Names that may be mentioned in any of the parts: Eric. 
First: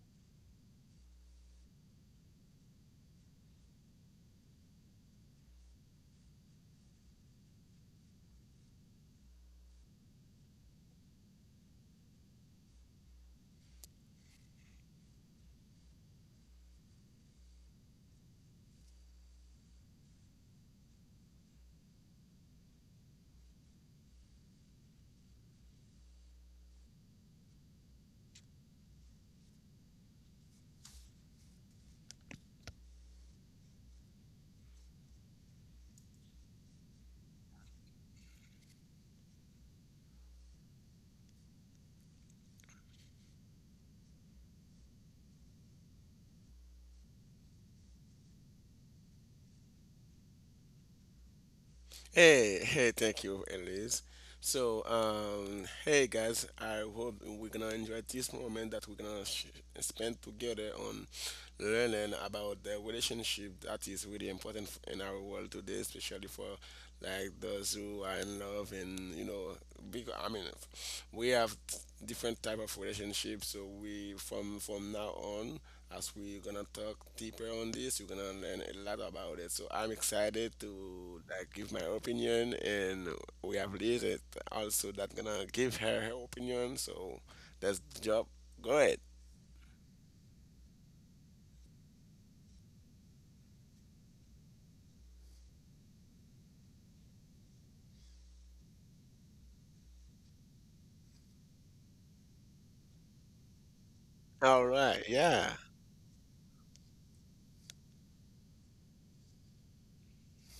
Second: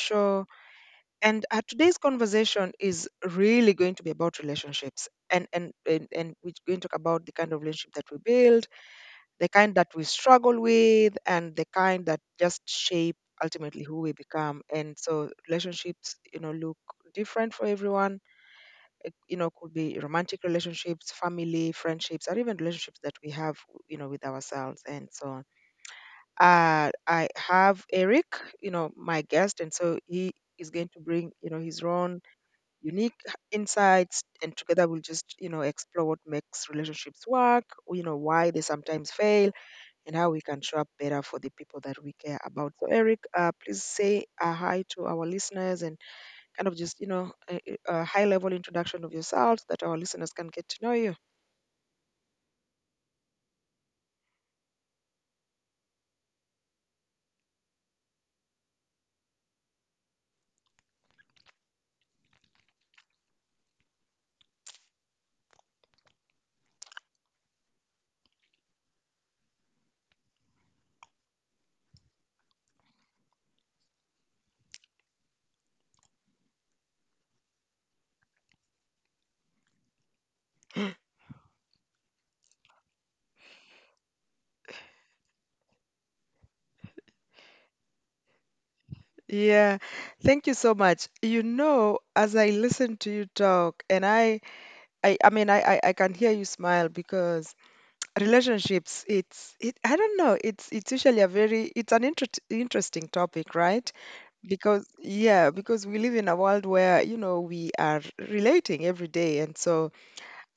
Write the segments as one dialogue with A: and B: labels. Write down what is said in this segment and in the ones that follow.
A: show. And today's conversation is really going to be about relationships, and we're going to talk about the kind of relationship that we build, the kind that we struggle with, and the kind that just shape ultimately who we become. And so relationships, you know, look different for everyone. It could be romantic relationships, family, friendships, or even relationships that we have, with ourselves, and so on. I have Eric, you know, my guest, and so he is going to bring, you know, his own unique insights, and together we'll just, you know, explore what makes relationships work, or, you know, why they sometimes fail, and how we can show up better for the people that we care about. So, Eric, please say a hi to our listeners and kind of just, you know, a high level introduction of yourself so that our listeners can get to know you.
B: Hey, hey, thank you, Elise. So, hey guys, I hope we're gonna enjoy this moment that we're gonna spend together on learning about the relationship that is really important in our world today, especially for like those who are in love and you know, because we have different type of relationships. So we from now on as we're gonna talk deeper on this, you're gonna learn a lot about it. So I'm excited to like give my opinion, and we have Liz it also that gonna give her opinion. So that's the job. Go ahead.
A: Yeah, thank you so much. You know, as I listen to you talk, and I can hear you smile because relationships it's it I don't know it's usually a very, it's an interesting topic, right?
B: All
A: Because,
B: right.
A: yeah,
B: Yeah.
A: because we live in a world where, you know, we are relating every day. And so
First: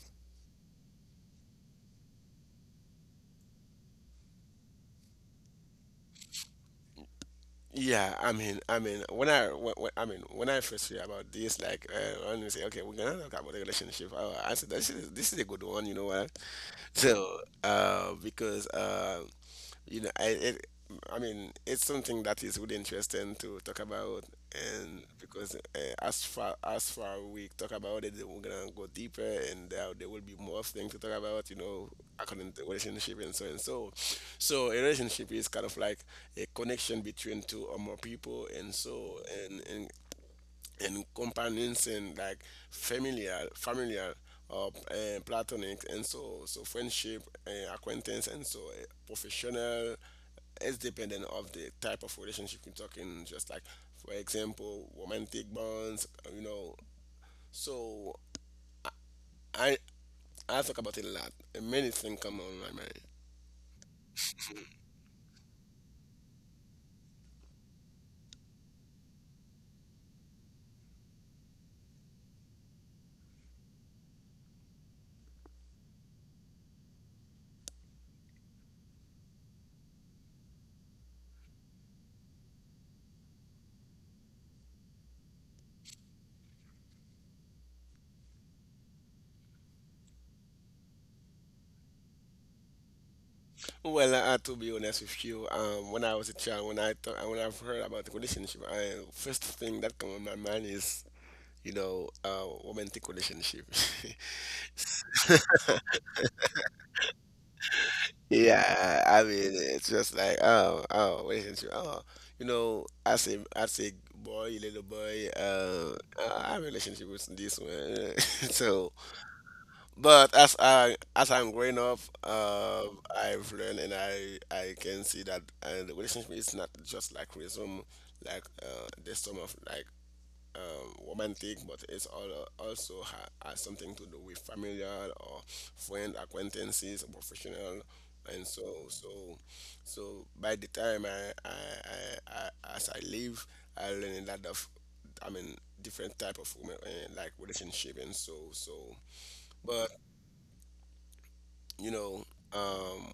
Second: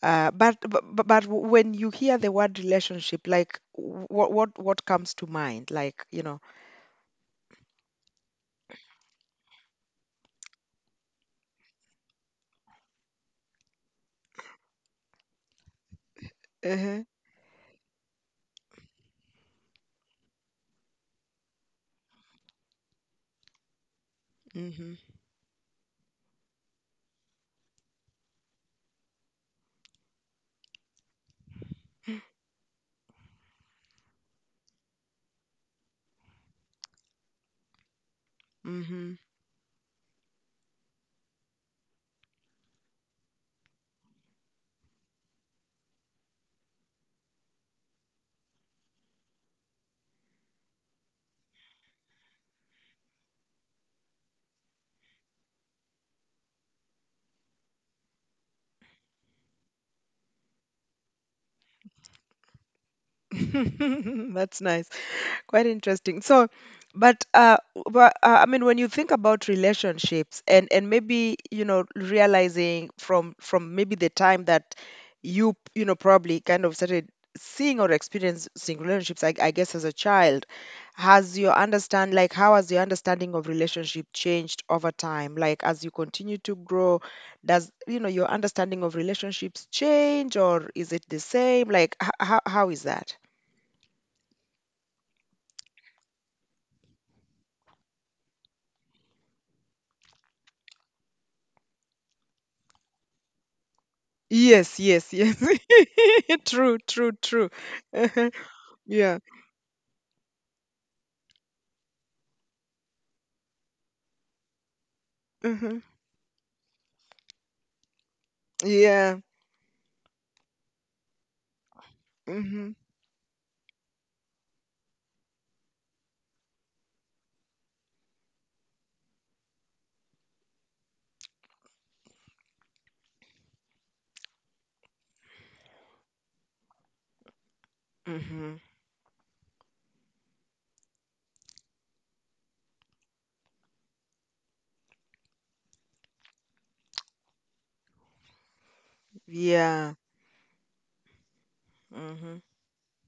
A: but when you hear the word relationship, like, what what comes to mind, like, you know?
B: Yeah, I mean, when- I mean, when I first hear about this, like, when you say, okay, we're gonna talk about the relationship, oh, I said, this is a good one, you know what?
A: Uh-huh.
B: So, because you know, I it, I mean, it's something that is really interesting to talk about,
A: Mm-hmm.
B: and because as far we talk about it, we're gonna go deeper, and there will be more things to talk about, you know, according to relationship and so and so. So a relationship is kind of like a connection between two or more people, and
A: Mm-hmm.
B: so and and companions and like familiar or platonic and so so friendship, acquaintance, and so professional. It's dependent of the type of relationship you're talking, just like for example romantic bonds, you know. So i I talk about it a lot and many things come on my mind.
A: That's nice. Quite interesting. So, but uh, but I mean, when you think about relationships, and maybe, you know, realizing from maybe the time that you know, probably kind of started seeing or experiencing relationships, I guess as a child, has your understand like how has your understanding of relationship changed over time? Like, as you continue to grow, does, you know, your understanding of relationships change, or is it the same? Like, how is that?
B: Well, I to be honest with you, when I was a child, when I've heard about the relationship, I first thing that come on my mind is you know, romantic relationship.
A: Yes, yes, yes. True, true, true.
B: Yeah,
A: Yeah.
B: I mean, it's just like, oh, oh, relationship. Oh, you know, as a boy, little boy,
A: Hmm.
B: I have a relationship with this one. So,
A: Yeah.
B: but as I'm growing up,
A: Hmm.
B: uh, I've learned and I can see that the relationship is not just like resume, like the sum of like romantic, but it's also has something to do with familial or friend, acquaintances, professional, and
A: Hmm.
B: so so so. By the time I as I live, I learn a lot of, I mean, different type of women, like relationship and so so. But
A: Yeah.
B: you know,
A: Hmm.
B: um,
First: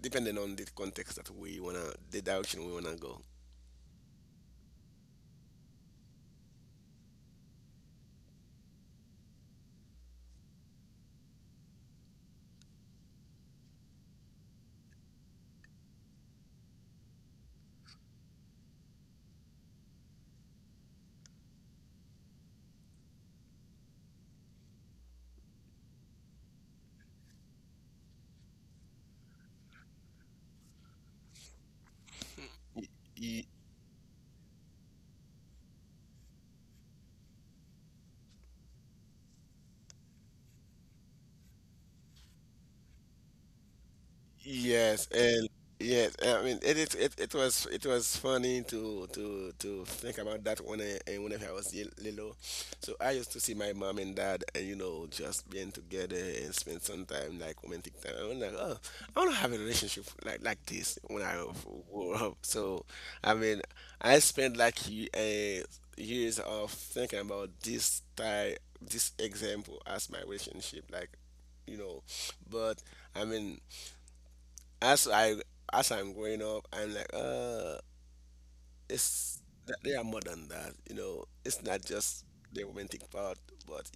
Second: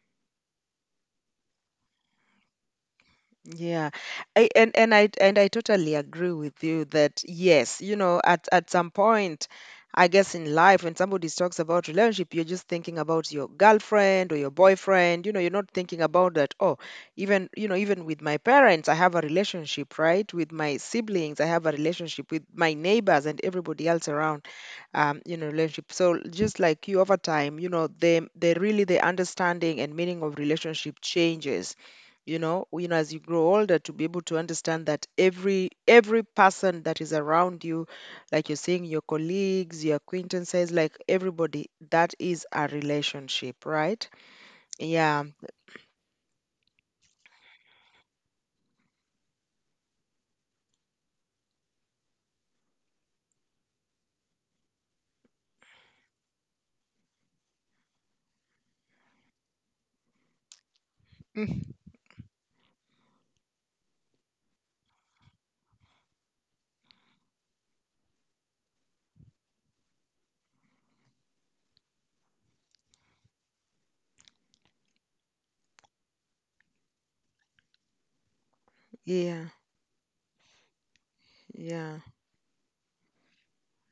B: depending on the context that we wanna, the direction we wanna go.
A: Yeah. I, and I totally agree with you that, yes, you know, at some point, I guess in life, when somebody talks about relationship, you're just thinking about your girlfriend or your boyfriend. You know, you're not thinking about that, oh, even, you know, even with my parents, I have a relationship, right? With my siblings, I have a relationship, with my neighbors and everybody else around, you know, relationship. So just like you, over time, you know, they really, the understanding and meaning of relationship changes, you know, as you grow older, to be able to understand that every person that is around you, like you're saying, your colleagues, your acquaintances, like everybody, that is a relationship, right?
B: Yes,
A: Yeah.
B: and yes, I mean it was funny to think about that when I, and whenever I was little. So I used to see my mom and dad and you know just being together and spend some time like romantic time. I'm like, oh, I want to have a relationship like this when I
A: Mm.
B: grow up. So I mean, I spent like a years of thinking about this type, this example as my relationship, like you know. But i mean as I, as I'm growing up, I'm like, it's
A: Yeah.
B: they are more than that. You know, it's not
A: Yeah,
B: just the romantic part, but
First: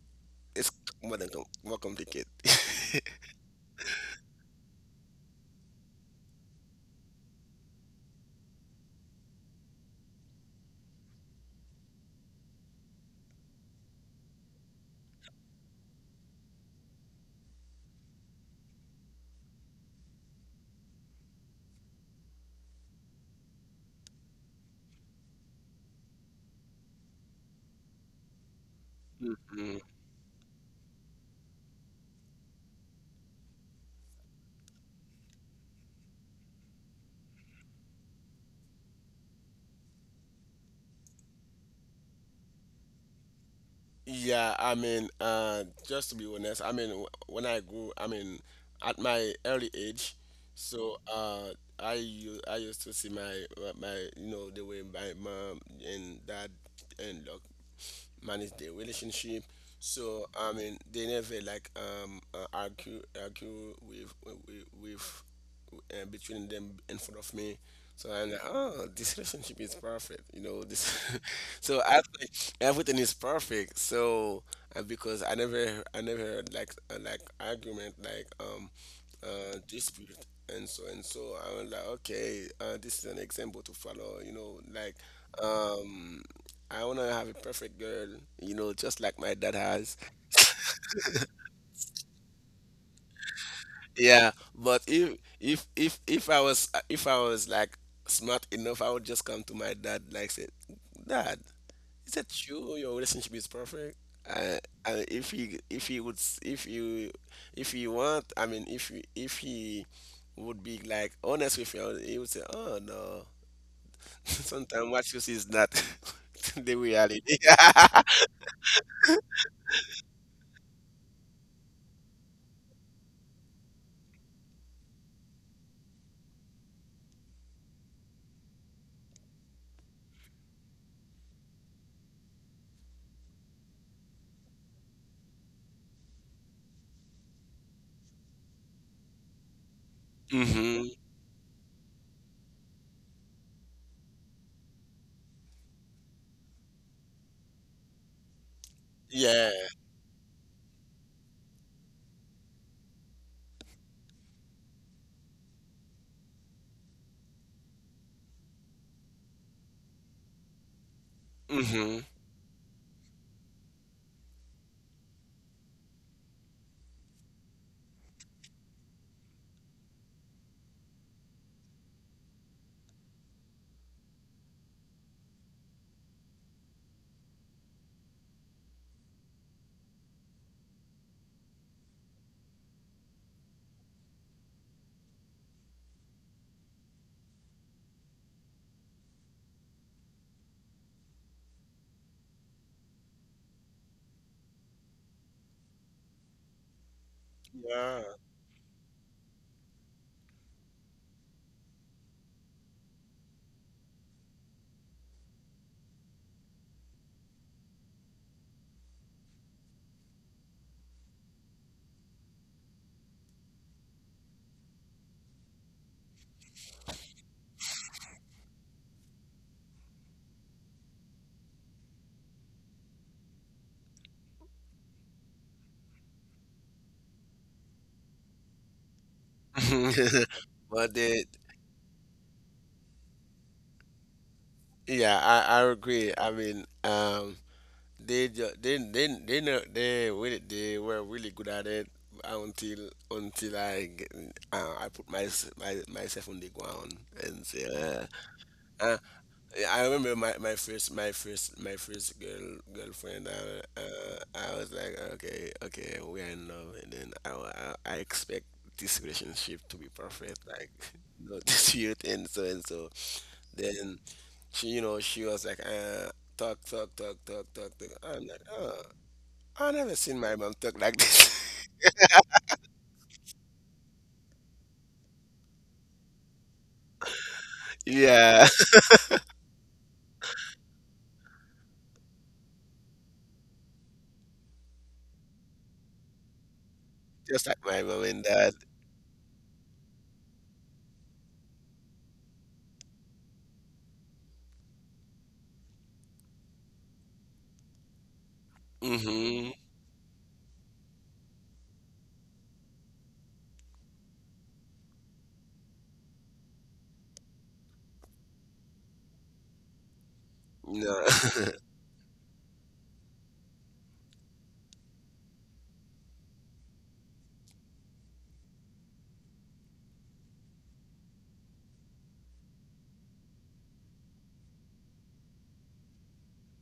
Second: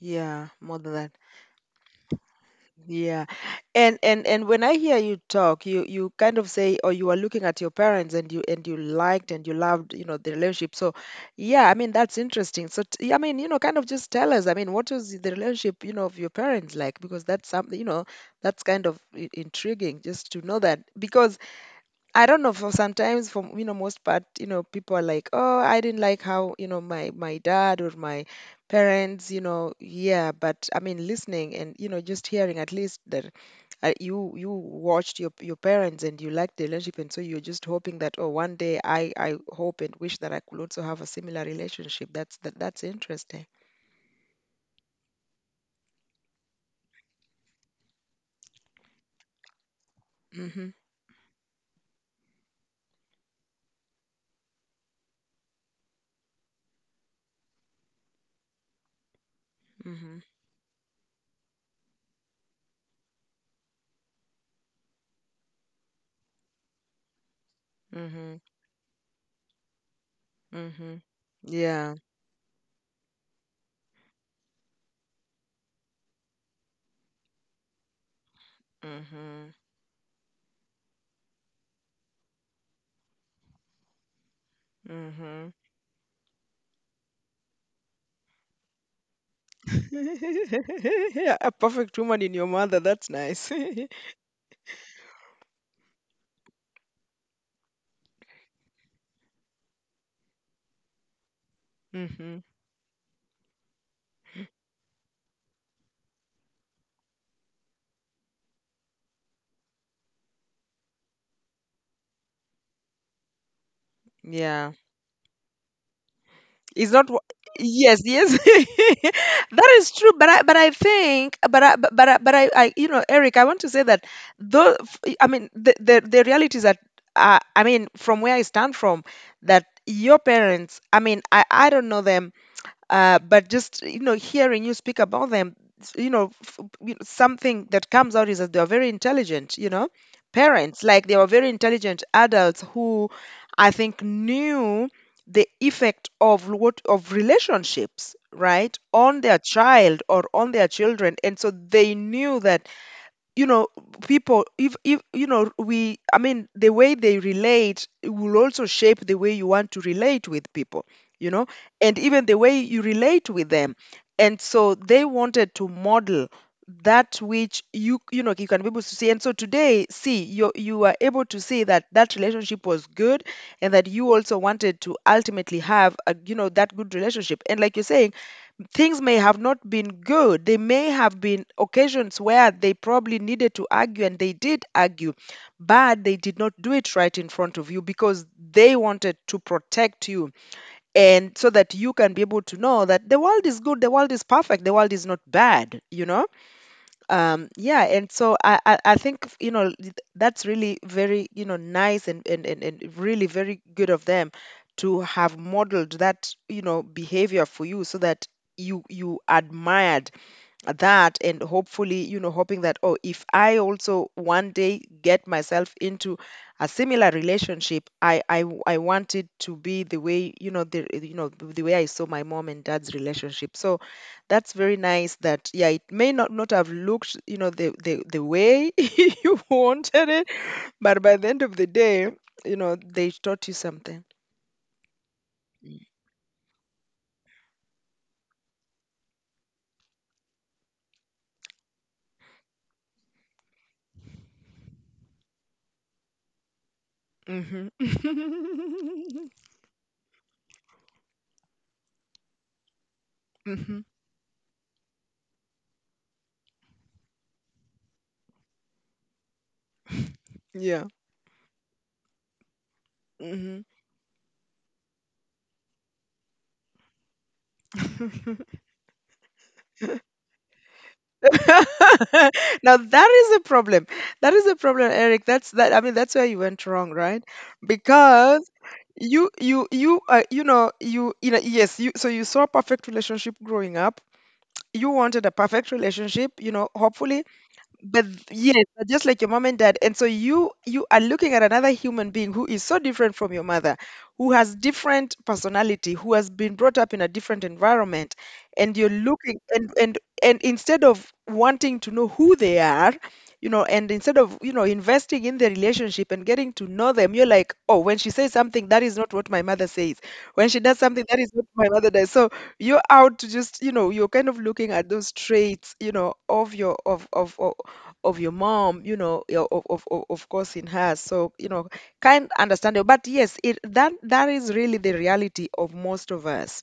A: yeah,
B: it's
A: more than that.
B: more than more complicated.
A: Yeah. And and when I hear you talk, you kind of say, or you are looking at your parents, and you liked and you loved, you know, the relationship. So, yeah, I mean, that's interesting. So, I mean, you know, kind of just tell us, I mean, what was the relationship, you know, of your parents like? Because that's something, you know, that's kind of intriguing just to know that. Because I don't know, for sometimes, for, you know, most part, you know, people are like, oh, I didn't like how, you know, my dad or my parents, you know,
B: Mhm.
A: yeah. But I mean, listening and, you know, just hearing, at least, that you you watched your parents and you liked the relationship, and so you're just hoping that, oh, one day I hope and wish that I could also have a similar relationship. That's that, that's interesting.
B: Yeah, I mean, just to be honest, I mean, when I grew, I mean, at my early age,
A: Mhm.
B: so I used to see my my, you know, the way my mom and dad and look, manage their relationship.
A: Mhm.
B: So I mean, they never like argue with between them in front of me. So I'm like,
A: Mhm.
B: oh, this relationship is perfect. You know this.
A: Mhm.
B: So
A: Yeah.
B: I think everything is perfect. So because I never heard like argument, like
A: Mhm.
B: dispute and so and so. I was like, okay, this is an example to follow. You know, like
A: Mhm.
B: um, I wanna have a perfect girl. You know, just like my dad has.
A: Yeah, a perfect woman in your mother. That's nice.
B: Yeah, but if I was like smart enough, I would just come to my dad like say, "Dad, is that
A: Hmm.
B: true? Your relationship is perfect." Uh, and if he would if you, if you want, I mean, if he would be like honest with you, he would say, "Oh no,
A: Yeah,
B: sometimes what you see is not the
A: it's not.
B: reality."
A: Yes, yes, that is true. But I think, but I, you know, Eric, I want to say that, though. I mean, the reality is that, I mean, from where I stand from, that your parents, I mean, I don't know them, but just, you know, hearing you speak about them, you know, you know, something that comes out is that they are very intelligent, you know, parents.
B: Hmm.
A: Like, they were very intelligent adults who, I think, knew the effect of what, of relationships, right, on their
B: Yeah.
A: child or on their children. And so they knew that, you know, people, if you know we I mean the way they relate, it will also shape the way you want to relate with people, you know, and
B: Hmm.
A: even the way you relate with them. And so they wanted to model that, which you know, you can be able to see. And so today, see, you are able to see that that relationship was good, and that you also wanted to ultimately have a, you know, that good relationship. And like you're saying, things may have not been good. They may have been occasions where they probably needed to argue, and they did argue, but they did not do it right in front of you, because they wanted to protect you, and so that you can be able to know that the world is good, the world is perfect, the world is not bad, you know? Yeah.
B: Yeah.
A: And so I think, you know, that's really very, you know, nice, and and really very good of them to have modeled that, you know, behavior for you, so that you admired that. And hopefully, you know, hoping that, oh, if I also one day get myself into a similar relationship, I want it to be the way, you know, the, you know, the way I saw my mom and dad's relationship. So that's very nice. That, yeah, it may not have looked, you know, the way you wanted it,
B: But
A: but by
B: they.
A: the end of the day, you know, they taught you something.
B: Yeah, I agree. I mean, they ju- they know they really they were really good at it until I get, I put my myself on the ground and say,
A: Hmm.
B: uh, uh, I remember my first girlfriend.
A: Hmm.
B: I was like, okay, okay, we are in love, and then I expect this relationship to be perfect, like
A: Yeah.
B: no dispute and so and so.
A: Hmm.
B: Then she, you know, she was like, talk, talk, talk, talk, talk, talk. I'm like, oh, I never seen my mom talk like this.
A: Now that is a problem. That is a problem, Eric. That's that. I mean, that's where you went wrong, right?
B: Yeah.
A: Because you, you know, you know, yes. You, so you saw a perfect relationship growing up. You wanted a perfect relationship. You know, hopefully.
B: Just like my mom and dad.
A: Yes, but just like your mom and dad, and so you are looking at another human being who is so different from your mother, who has different personality, who has been brought up in a different environment, and you're looking,
B: Mm-hmm.
A: and instead of wanting to know who they are, you know, and instead of, you know, investing in the relationship and getting to know them, you're like, oh, when she says something, that is not what my mother says. When she does
B: No.
A: something, that is what my mother does. So you're out to just, you know, you're kind of looking at those traits, you know, of your mom, you know, yeah, of course, in her. So, you know, kind, understandable. But yes, it, that that is really the reality of most of us.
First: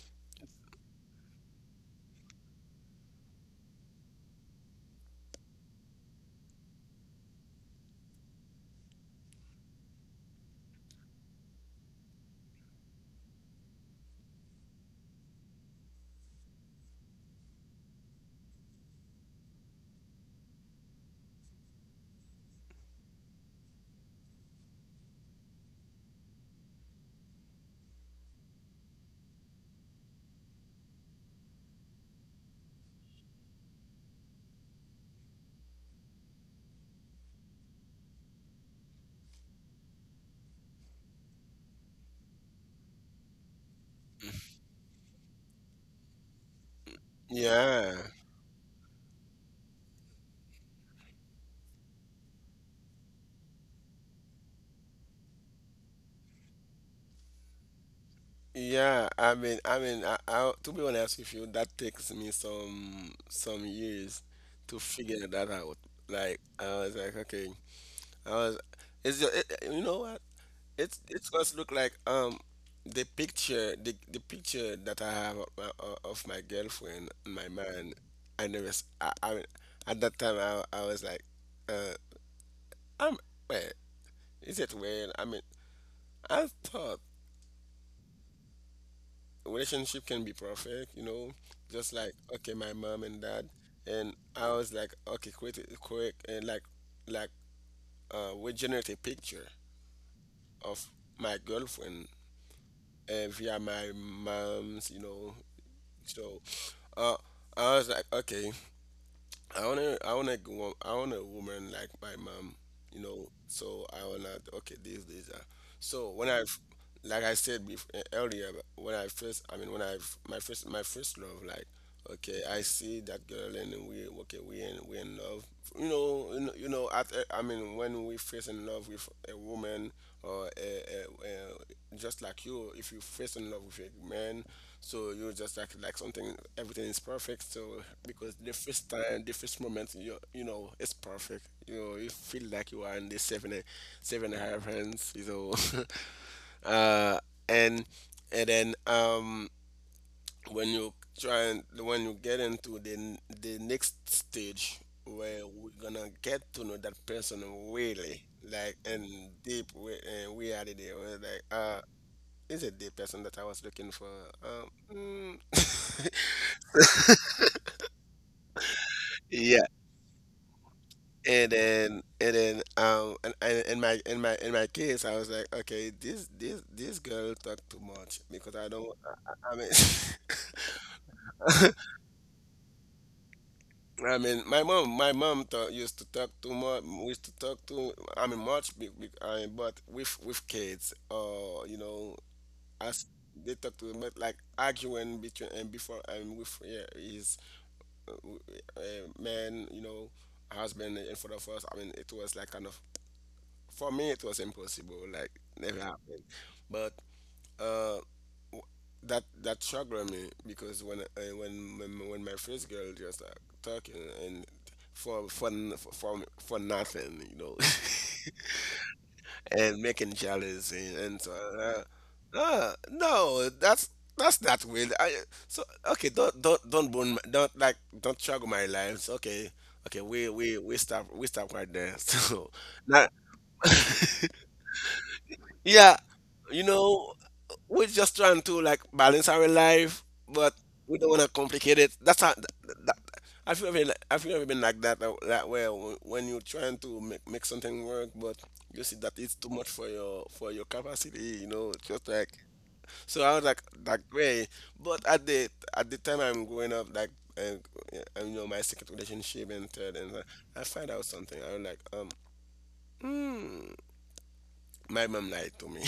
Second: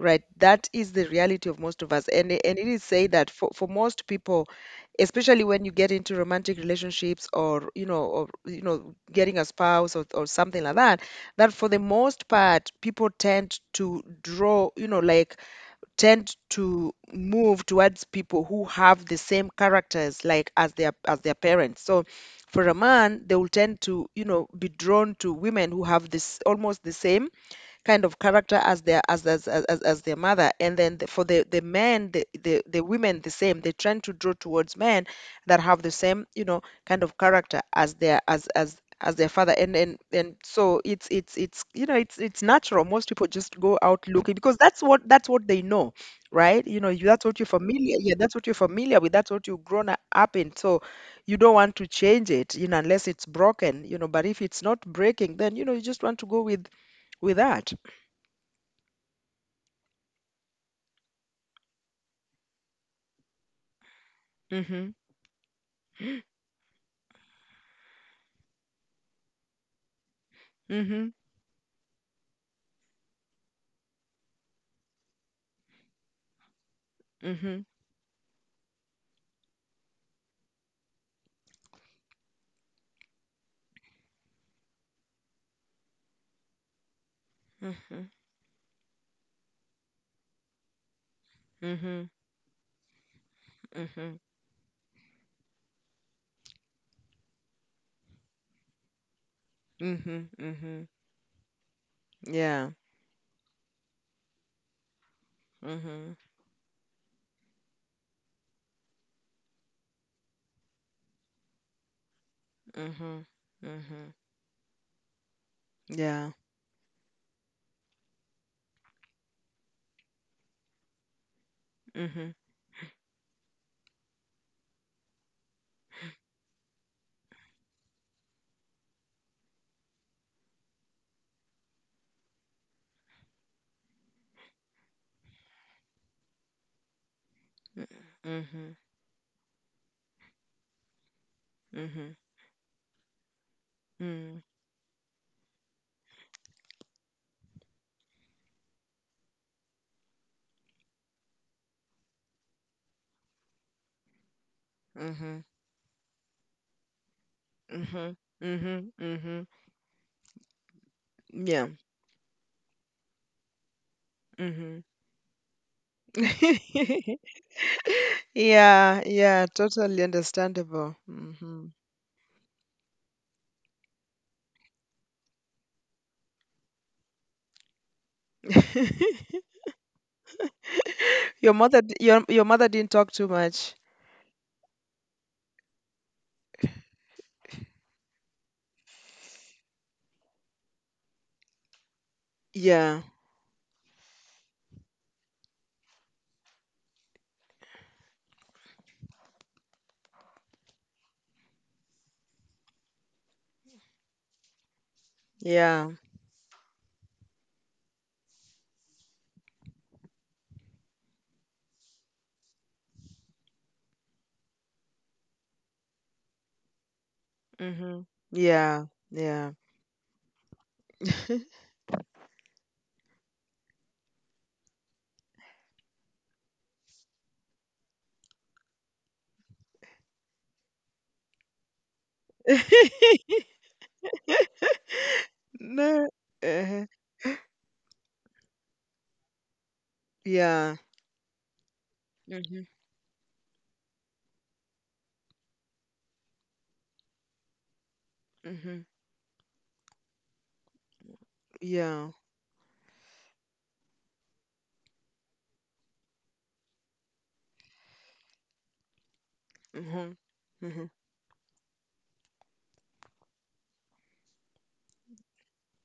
A: Right. That is the reality of most of us. And it is said that for most people, especially when you get into romantic relationships, or, you know, or, you know, getting a spouse, or something like that, that for the most part, people tend to draw, you know, like, tend to move towards people who have the same characters, like, as their parents. So for a man, they will tend to, you know, be drawn to women who have this almost the same kind of character as their as their mother. And then the, for the the men, the women, the same, they tend to draw towards men that have the same, you know, kind of character as their as their father. And so it's it's, you know, it's natural. Most people just go out looking, because that's what, that's what they know, right? You know, you, that's what you're
B: Yeah.
A: familiar, yeah, that's what you're familiar with, that's what you've grown up in. So you don't want to change it, you know, unless it's broken. You know, but if it's not breaking, then, you know, you just want to go with that.
B: Yeah, I, to be honest with you, that takes me some years to
A: Mhm.
B: figure that out. Like, I was like, okay, I was, it's you know what? It's
A: Mhm.
B: it's just look like the picture, the picture that I have of of my girlfriend in my
A: Mhm.
B: mind. I never s- I mean At that time I was like uh I'm well is it well I mean I thought
A: Mhm.
B: relationship can be perfect, you know, just
A: Mhm.
B: like okay, my mom and dad. And
A: Mhm.
B: I was like, okay, quick and like we generate a picture
A: Mhm. Mhm.
B: of my girlfriend
A: Yeah.
B: via my mom's, you know.
A: Mhm.
B: So uh, I was like, okay, I want a woman like my mom, you know.
A: Mhm.
B: So I
A: Mhm.
B: wanna, okay, this, this. So when
A: Yeah.
B: I, like I said before, earlier, when I first, I mean, when I, f- my first love, like,
A: Mhm.
B: okay, I see that girl and then we, okay, we in love. You know, you know at, I mean, when we first in love with a woman or a, just like you, if you first in love with a man, so you just act like something, everything is perfect. So because the
A: Mhm.
B: first time, the first moment, you know it's perfect. You know you
A: Mhm.
B: feel like you are in the seven and
A: Mhm.
B: a half hands. You know, uh, and and then when you try and when you get into the the next stage
A: Mhm. Mhm.
B: where we're gonna get to know that person
A: Mhm.
B: really, like
A: Mhm.
B: in
A: Mhm.
B: deep way and reality, we're like
A: Yeah.
B: is it the person that I was looking for?
A: Mhm.
B: Um.
A: Yeah. Yeah.
B: Mm,
A: Totally understandable.
B: and
A: Mhm.
B: then and in my case I was like okay, this girl talk too much because I don't, I mean.
A: Your mother. Your mother didn't talk too much.
B: I mean my mom talk, used to talk too much, used to talk too, I mean, much but with kids or you know
A: Yeah.
B: as they talk to them, but like arguing between and before and with yeah, his uh, w- man, you know, husband in front of us, I mean it was like kind of, for me it was impossible, like never
A: Yeah.
B: happened. But uh that that triggered me because when I, when my first girl just like talking and for n- for nothing, you know.
A: Mhm. Yeah. Yeah.
B: And making jealous and so no, that's that's not weird. I, so okay, don't burn my, don't like don't trigger my lives. Okay, okay, we stop, we stop right there. So now, yeah,
A: No.
B: you
A: Uh-huh.
B: know, we're just trying to like balance our life, but
A: Yeah.
B: we don't want to complicate it. That's how. That,
A: Mhm.
B: that, have you, I have you been like that that way when you're trying to make, make something work, but you
A: Mhm.
B: see that it's too much for your capacity, you know, it's just
A: Yeah.
B: like, so I was like that way. But at the time I'm growing up, like uh, you know, my second relationship and third, and
A: Mhm.
B: I find
A: Mhm.
B: out something. I was like, hmm, my mom lied to me.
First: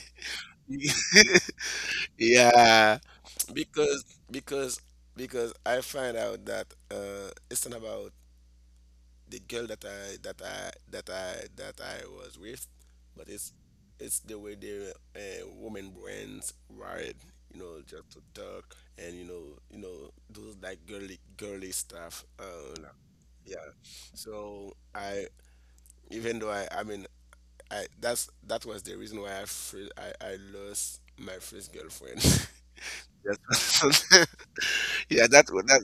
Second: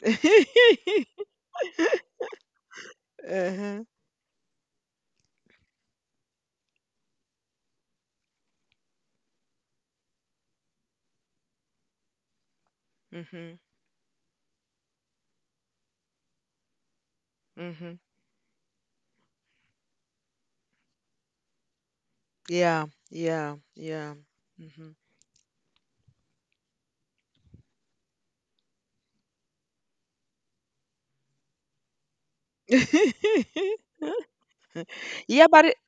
B: Yeah,
A: Uh-huh.
B: because because because I find out that it's not about the girl that I was with, but it's
A: Mhm.
B: it's the way the woman brains wired, you know,
A: Mhm.
B: just to talk and you know those like girly stuff.
A: Yeah. Yeah.
B: Yeah.
A: Yeah.
B: So
A: Mhm.
B: I even though I mean I that was the reason why I fr- I lost my first girlfriend. That's- yeah,
A: Yeah,
B: that, wa-
A: but
B: that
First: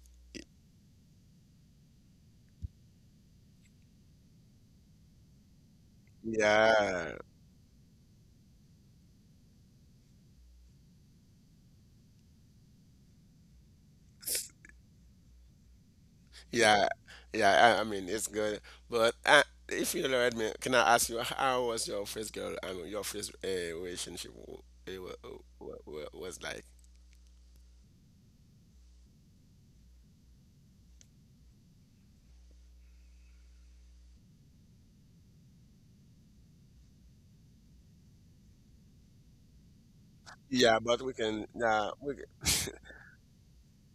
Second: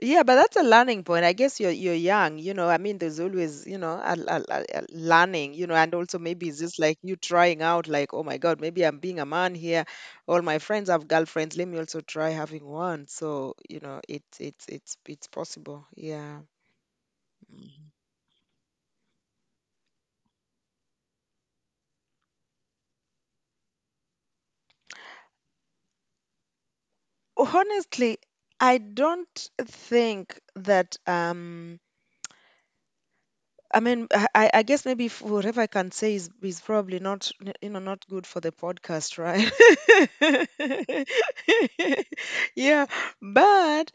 A: yeah, but that's a learning point. I guess you're young, you know. I mean, there's always, a, a learning, you know, and also maybe it's just like you
B: Yeah,
A: trying out, like, oh my God, maybe I'm being a man here. All my friends have girlfriends. Let me also try having one. So, you know, it's it's possible. Yeah.
B: yeah, yeah. I mean, it's good. But if you let me, can I ask you how was your first girl? I mean, your first relationship eh, wa- was like.
A: Honestly, I don't think that I mean, I I guess maybe if whatever I can say is probably not, n- you know, not good for the podcast, right?
B: Yeah, but we can. Yeah, we. Can.
A: Yeah, but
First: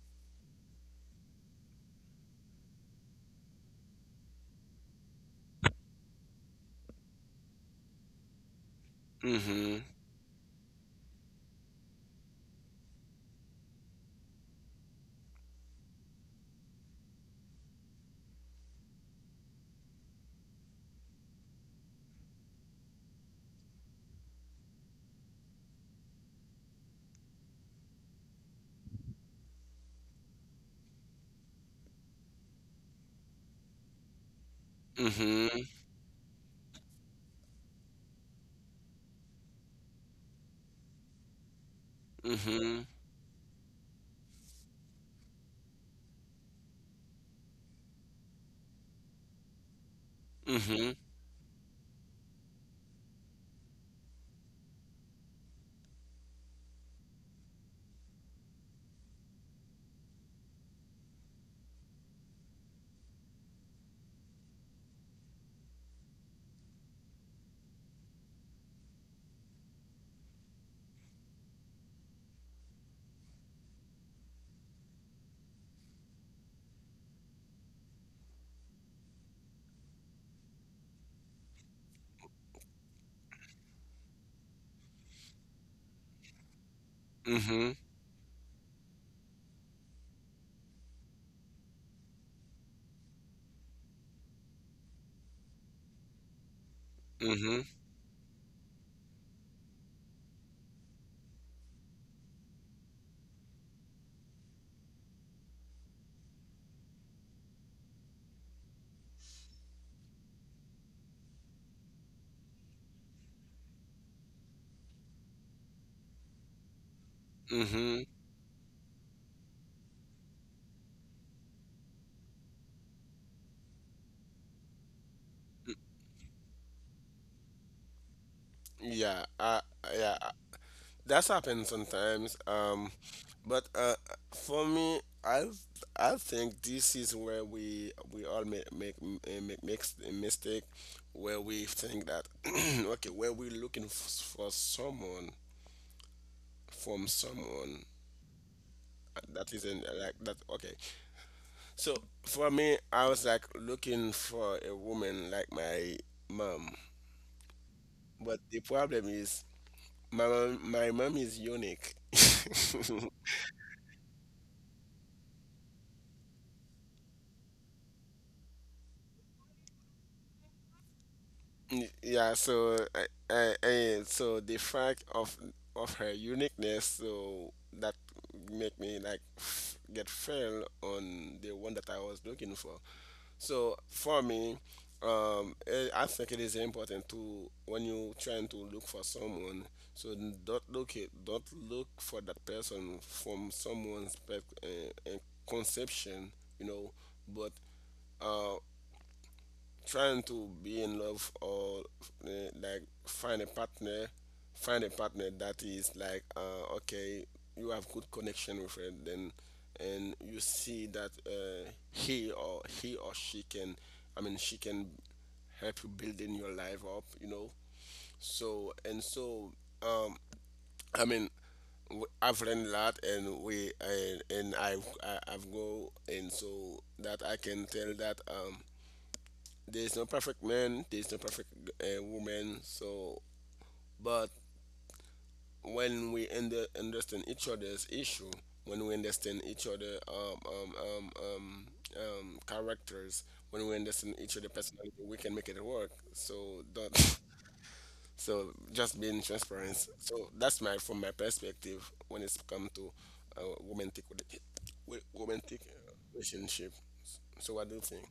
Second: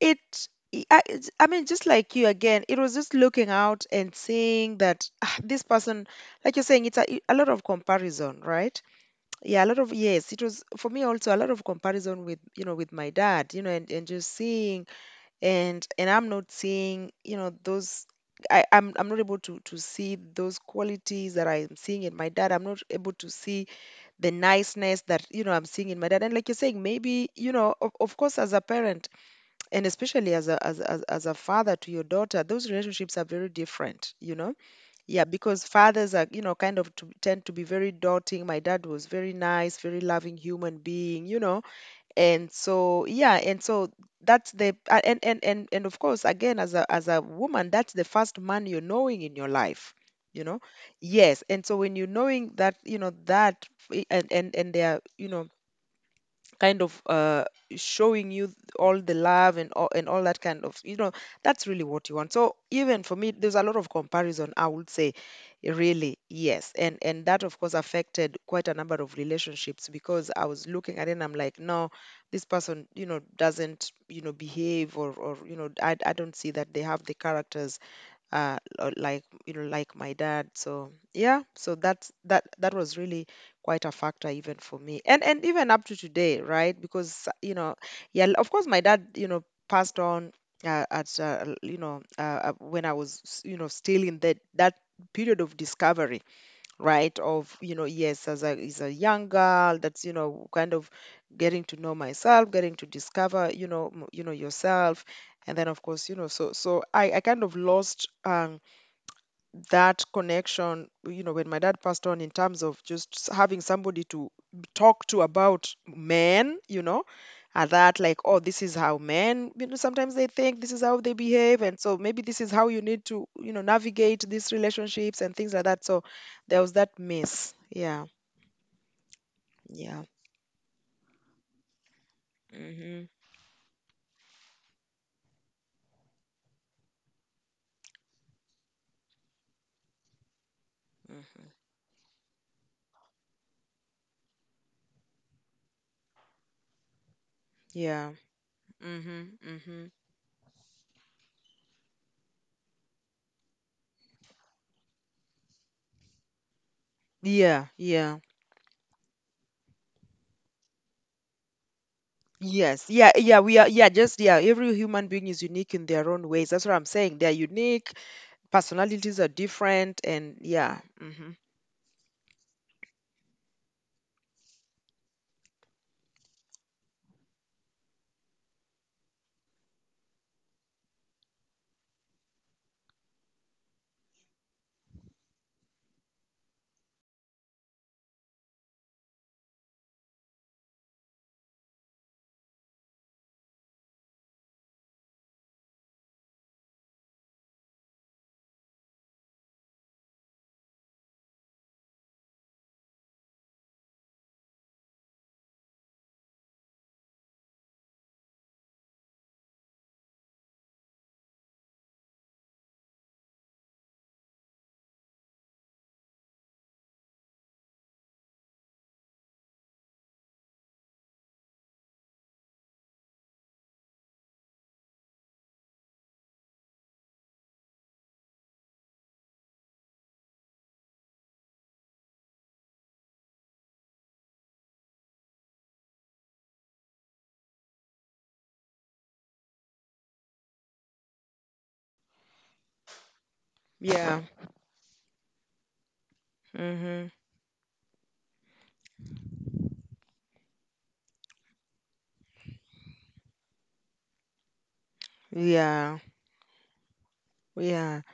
A: it, I it's- I mean, just like you again, it was just looking out and seeing that ah, this person, like you're saying, it's a lot of comparison, right? Yeah, a lot
B: Mhm.
A: of, yes, it was for me also a lot of comparison with, you know, with my dad, you know, and just seeing and I'm not seeing, you know, those I'm I'm not able to see those qualities that I'm seeing in my dad. I'm not able to see the niceness that you know I'm seeing in my dad. And like you're saying, maybe you know, of course, as a parent and especially as a as as a father to your daughter, those relationships are very different. You know, yeah, because
B: Mhm.
A: fathers are you know kind of tend to be very doting. My dad was very nice, very loving human being. You know, and
B: Mhm.
A: so, yeah, and so that's and and of course, again, as a woman, that's the first man you're knowing in your life, you know.
B: Mhm.
A: Yes, and so when you're knowing that, you know, and and they are, you know, kind of showing you all the love and all that kind of you know that's really what you want. So even for me there's a lot of comparison I would say. Really, yes, and that of course affected quite a number of relationships because I was looking at it and I'm like no, this person you know doesn't you know behave or I don't see that they have the characters or like you know like my dad. So yeah, so that's that that was really quite a factor even for me and even up to today right because you
B: Mhm.
A: know yeah of course my dad you know passed on you know when I was you know still in that that period of discovery, right, of
B: Mhm.
A: you know yes as a is a young girl that's you know kind of getting to know myself, getting to discover you know you know yourself. And then of course you know so so I kind of lost that connection, you know, when my dad passed on, in terms of just having somebody to talk to about men, you know, and that
B: Mhm.
A: like, oh, this is how men, you know, sometimes they think this is how they behave, and so maybe this is how you need to, you know, navigate these relationships and things like that. So there was that mess. Yeah,
B: Yeah.
A: yeah,
B: Yeah. That's happened sometimes.
A: hmm
B: But for me, I think this is where we all make makes a mistake, where we think that okay, where we're looking for someone from someone
A: yeah. Mm-hmm.
B: that isn't
A: Mm-hmm.
B: like that. Okay, so for me, I was like looking for a woman like my mom,
A: Yeah, yeah.
B: but the problem is my mom is unique.
A: Yes. Yeah, yeah, we are yeah, just yeah, every human being is unique in their own ways. That's what I'm saying. They're unique. Personalities are different and yeah. Hmm.
B: Mm, yeah, so and so the fact of her uniqueness, so that make me like f- get fell on the one that I was looking for. So for me, I think it is important to when you trying to look for someone, so don't look for that person from someone's conception, you know, but uh trying to be in love or uh, like find a partner that is like okay, you have good connection with her then and you see that he or she can, I mean she can help you building your life up, you know. So and so, um I mean, I've learned a lot and we and I I've go and so that I can tell that there's no perfect man, there's no perfect woman. So, but when we understand each other's issue, when we understand each other characters, when we understand
A: Yeah.
B: each other personality, we can make it work. So
A: Hmm.
B: don't. So just being transparent. So that's my from my perspective when it's come to uh, romantic romantic
A: Yeah.
B: relationship. So what do you
A: Yeah.
B: think?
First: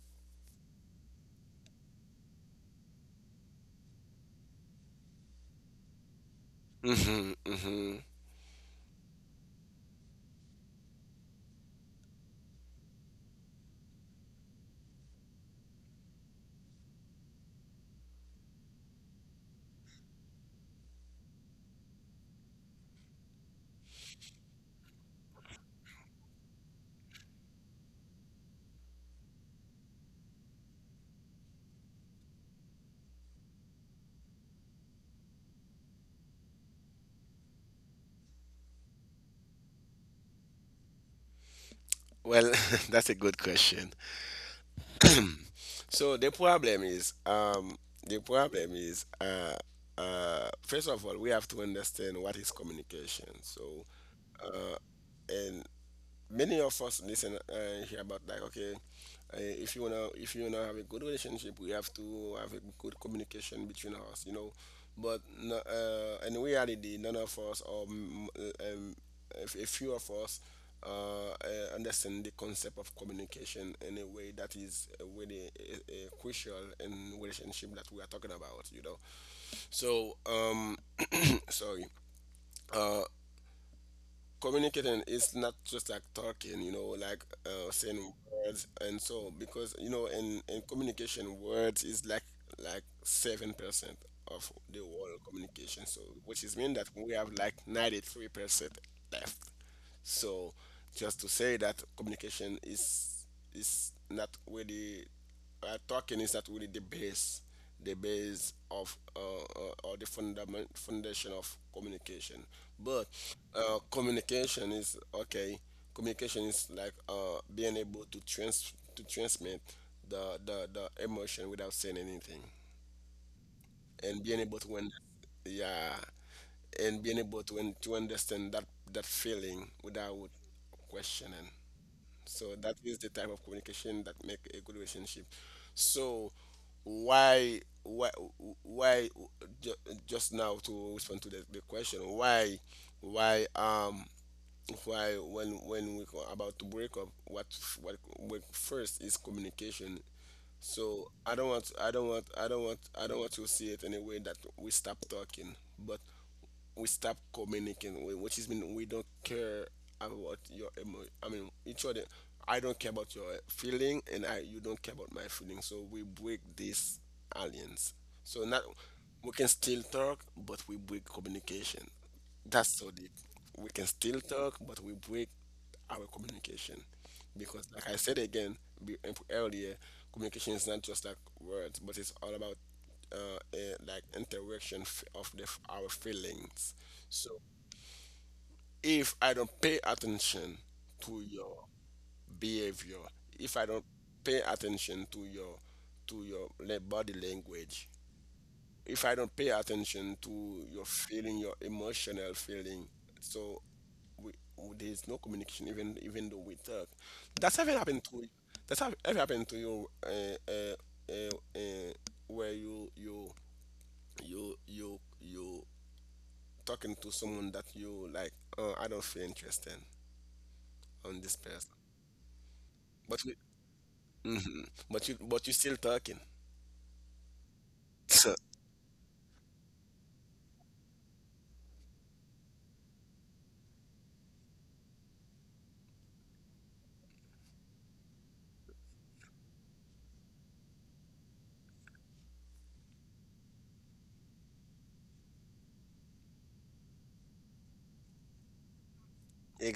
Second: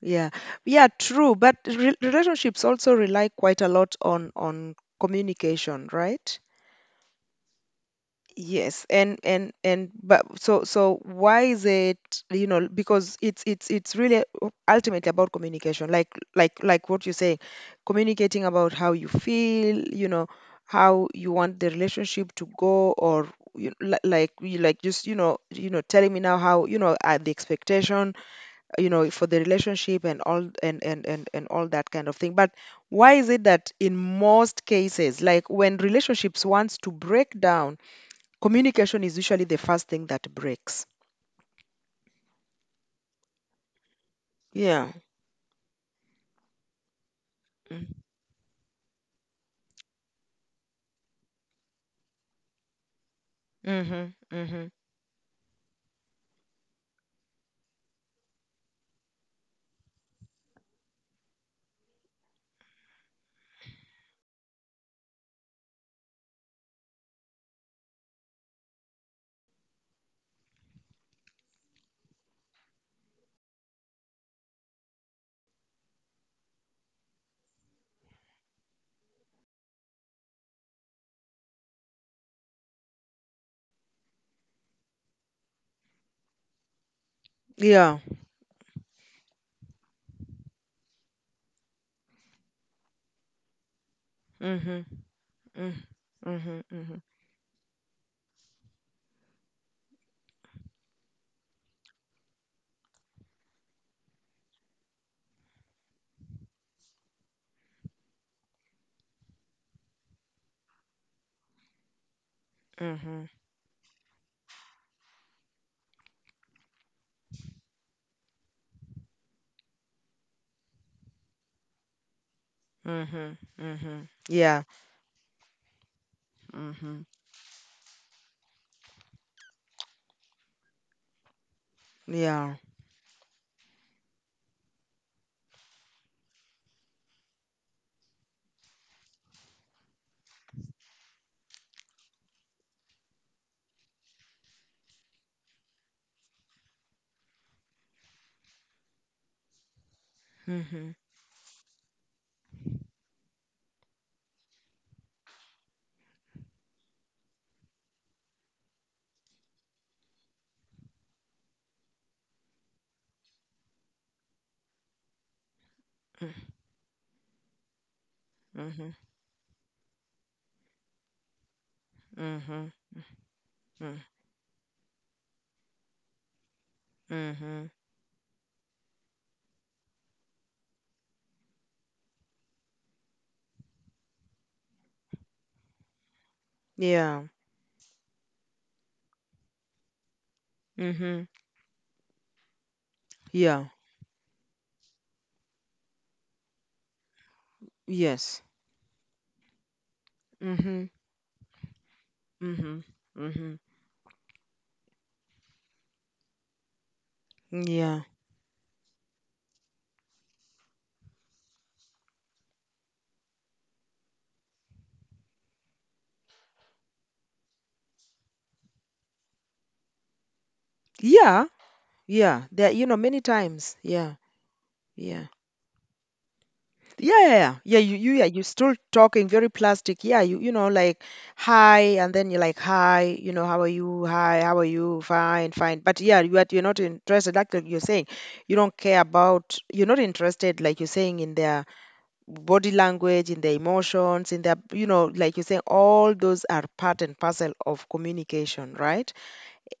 A: Yeah. Yeah, true, but re relationships also rely quite a lot on communication, right?
B: Hmm. Hmm.
A: Yes, and and but so so why is it, you know, because it's it's really ultimately about communication, like like what you're saying, communicating about how you feel, you know, how you want the relationship to go, or like you like just you know telling me now how you know the expectation, you know, for the relationship and all and and all that kind of thing. But why is it that in most cases, like when relationships wants to break down, communication is usually the first thing that breaks.
B: Well, that's a good question.
A: Yeah.
B: So
A: Mm.
B: the problem is, first of all, we have to understand what is communication. So,
A: Mhm. Mhm.
B: and many of us listen here about like, okay, if you wanna have a good relationship, we have to have a good communication between us, you know. But no, in reality, none of us, or a a few of us understand the concept of communication in a way that is really crucial in relationship that we are talking about, you know. So sorry, uh, communicating is not just like talking, you know, like
A: Yeah.
B: saying words and so, because you know, in communication words is like 7% of
A: Mhm.
B: the whole
A: Mhm.
B: communication, so which is
A: Mhm.
B: mean that
A: Mhm.
B: we have like 93 percent left. So just to say that communication is not really, talking is not really the base, the base of or the fundament foundation of communication. But
A: Mhm.
B: communication is okay. Communication is like being able to transmit the, the emotion without saying anything,
A: Mhm. Mhm.
B: and being able
A: Yeah.
B: to when, yeah,
A: Mhm.
B: and being able to understand that that feeling without questioning.
A: Yeah.
B: So that is the type of communication that make a good relationship. So why why why ju- just now to respond to the question, why um why when we go about to break up, what first is communication.
A: Mhm.
B: So I don't want I don't want I don't want I don't want to see it in a way that we stop talking, but we stop communicating, which is mean we don't care about your emo. I mean, each other. I don't care about your feeling, and I you don't care about my feeling. So we
A: Mm.
B: break this alliance. So not,
A: Mhm.
B: we can still talk, but we break communication.
A: Mhm.
B: That's so deep. We can
A: Mm.
B: still talk, but we break our communication because,
A: Mhm.
B: like I said again, earlier, communication is not just like words, but it's all about like interaction of the, our feelings.
A: Yeah.
B: So if I don't pay attention to
A: Mhm.
B: your behavior, if
A: Yeah.
B: I don't pay attention to your body language,
A: Yes.
B: if I don't pay attention to your
A: Mhm.
B: feeling, your emotional
A: Mhm.
B: feeling,
A: Mhm.
B: so we, there's no communication. Even even though we talk, that's ever
A: Yeah.
B: happened to that's have ever happened to you, uh, uh, where you talking to someone that you like. Oh, I don't feel interested on this
A: Yeah.
B: person,
A: Yeah. There you know many
B: but
A: times. Yeah.
B: mhm, but you
A: Yeah.
B: but you still talking.
A: Yeah, yeah, yeah. Yeah, yeah,
B: So
A: you're still talking very plastic. Yeah, you know, like hi, and then you're like hi, you know, how are you? Hi, how are you? Fine, fine. But yeah, you are, you're not interested. Like you're saying, you don't care about. You're not interested, like you're saying, in their body language, in their emotions, in their, you know, like you're saying, all those are part and parcel of communication, right?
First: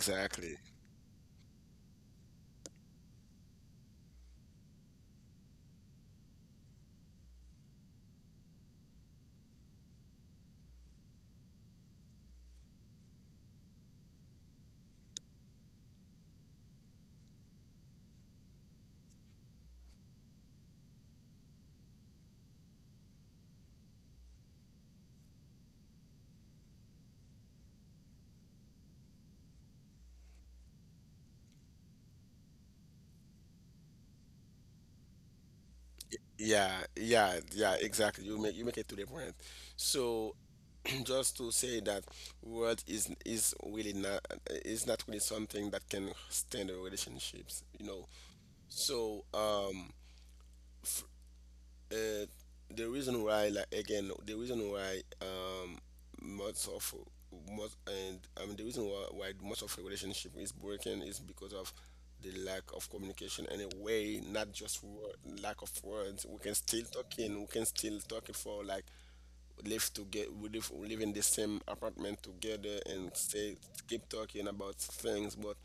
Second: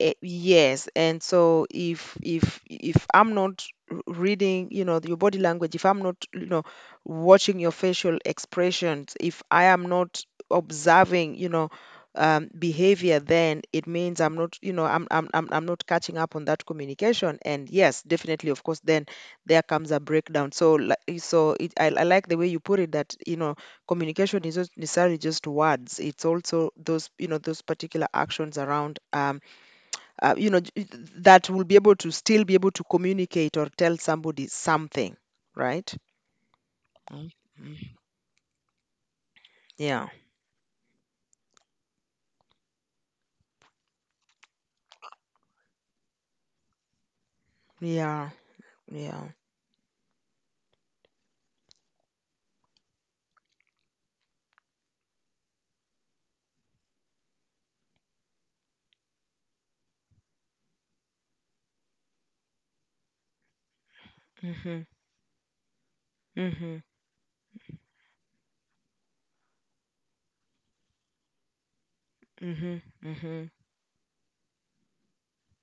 A: Eh, yes, and so if if I'm not reading you know your body language, if I'm not you know watching your facial expressions, if I am not observing you know behavior, then it means I'm not you know I'm I'm not catching up on that communication, and yes definitely of course then there comes a breakdown. So so it, I like the way you put it, that you know communication is not necessarily just words, it's also those you know those particular actions around you know, that will be able to still be able to communicate or tell somebody something, right?
B: yeah,
A: Mm, mm.
B: exactly. You make it to the point.
A: Yeah,
B: So just to say that world is really not, is not really something that can stand the relationships, you know.
A: yeah,
B: So
A: yeah.
B: uh, the reason why, like again, the reason why, most of most and I mean, the reason why most of a relationship is broken is because of the lack of communication and a way not just
A: Mm-hmm,
B: word, lack of words. We can
A: mm-hmm,
B: still talking, we can still talk it for like live to get, we live in the same apartment
A: mm-hmm,
B: together and
A: mm-hmm,
B: say keep talking about things, but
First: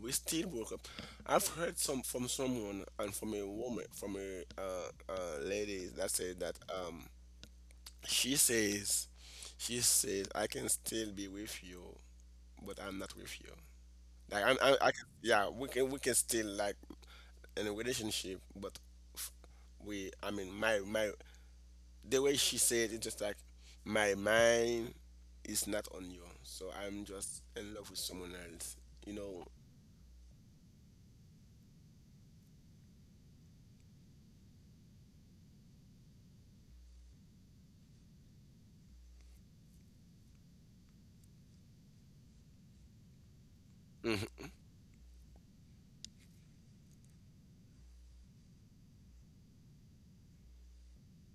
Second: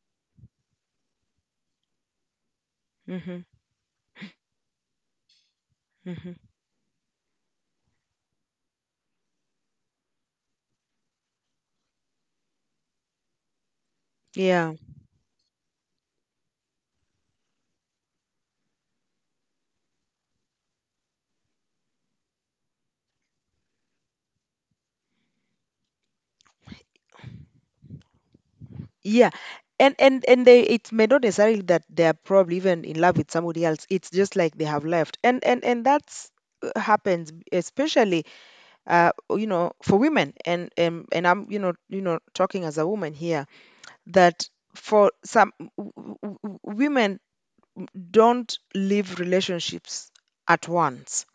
B: we still broke up. I've heard some from someone and from
A: mm-hmm,
B: a woman, from a lady that
A: mm-hmm.
B: said that, she says, she says, I can still be with you but I'm not with you. Like
A: Yeah,
B: I can, yeah, we can, still like in a relationship but, f- we I mean my my the way she said it's just like, my mind is not on you, so I'm just in love with someone else, you
A: yeah.
B: know.
A: And and they, it may not necessarily that they are probably even in love with somebody else. It's just like they have left, and and that's happens especially you know for women and I'm you know talking as a woman here,
B: Mhm.
A: that for some women don't leave relationships at once,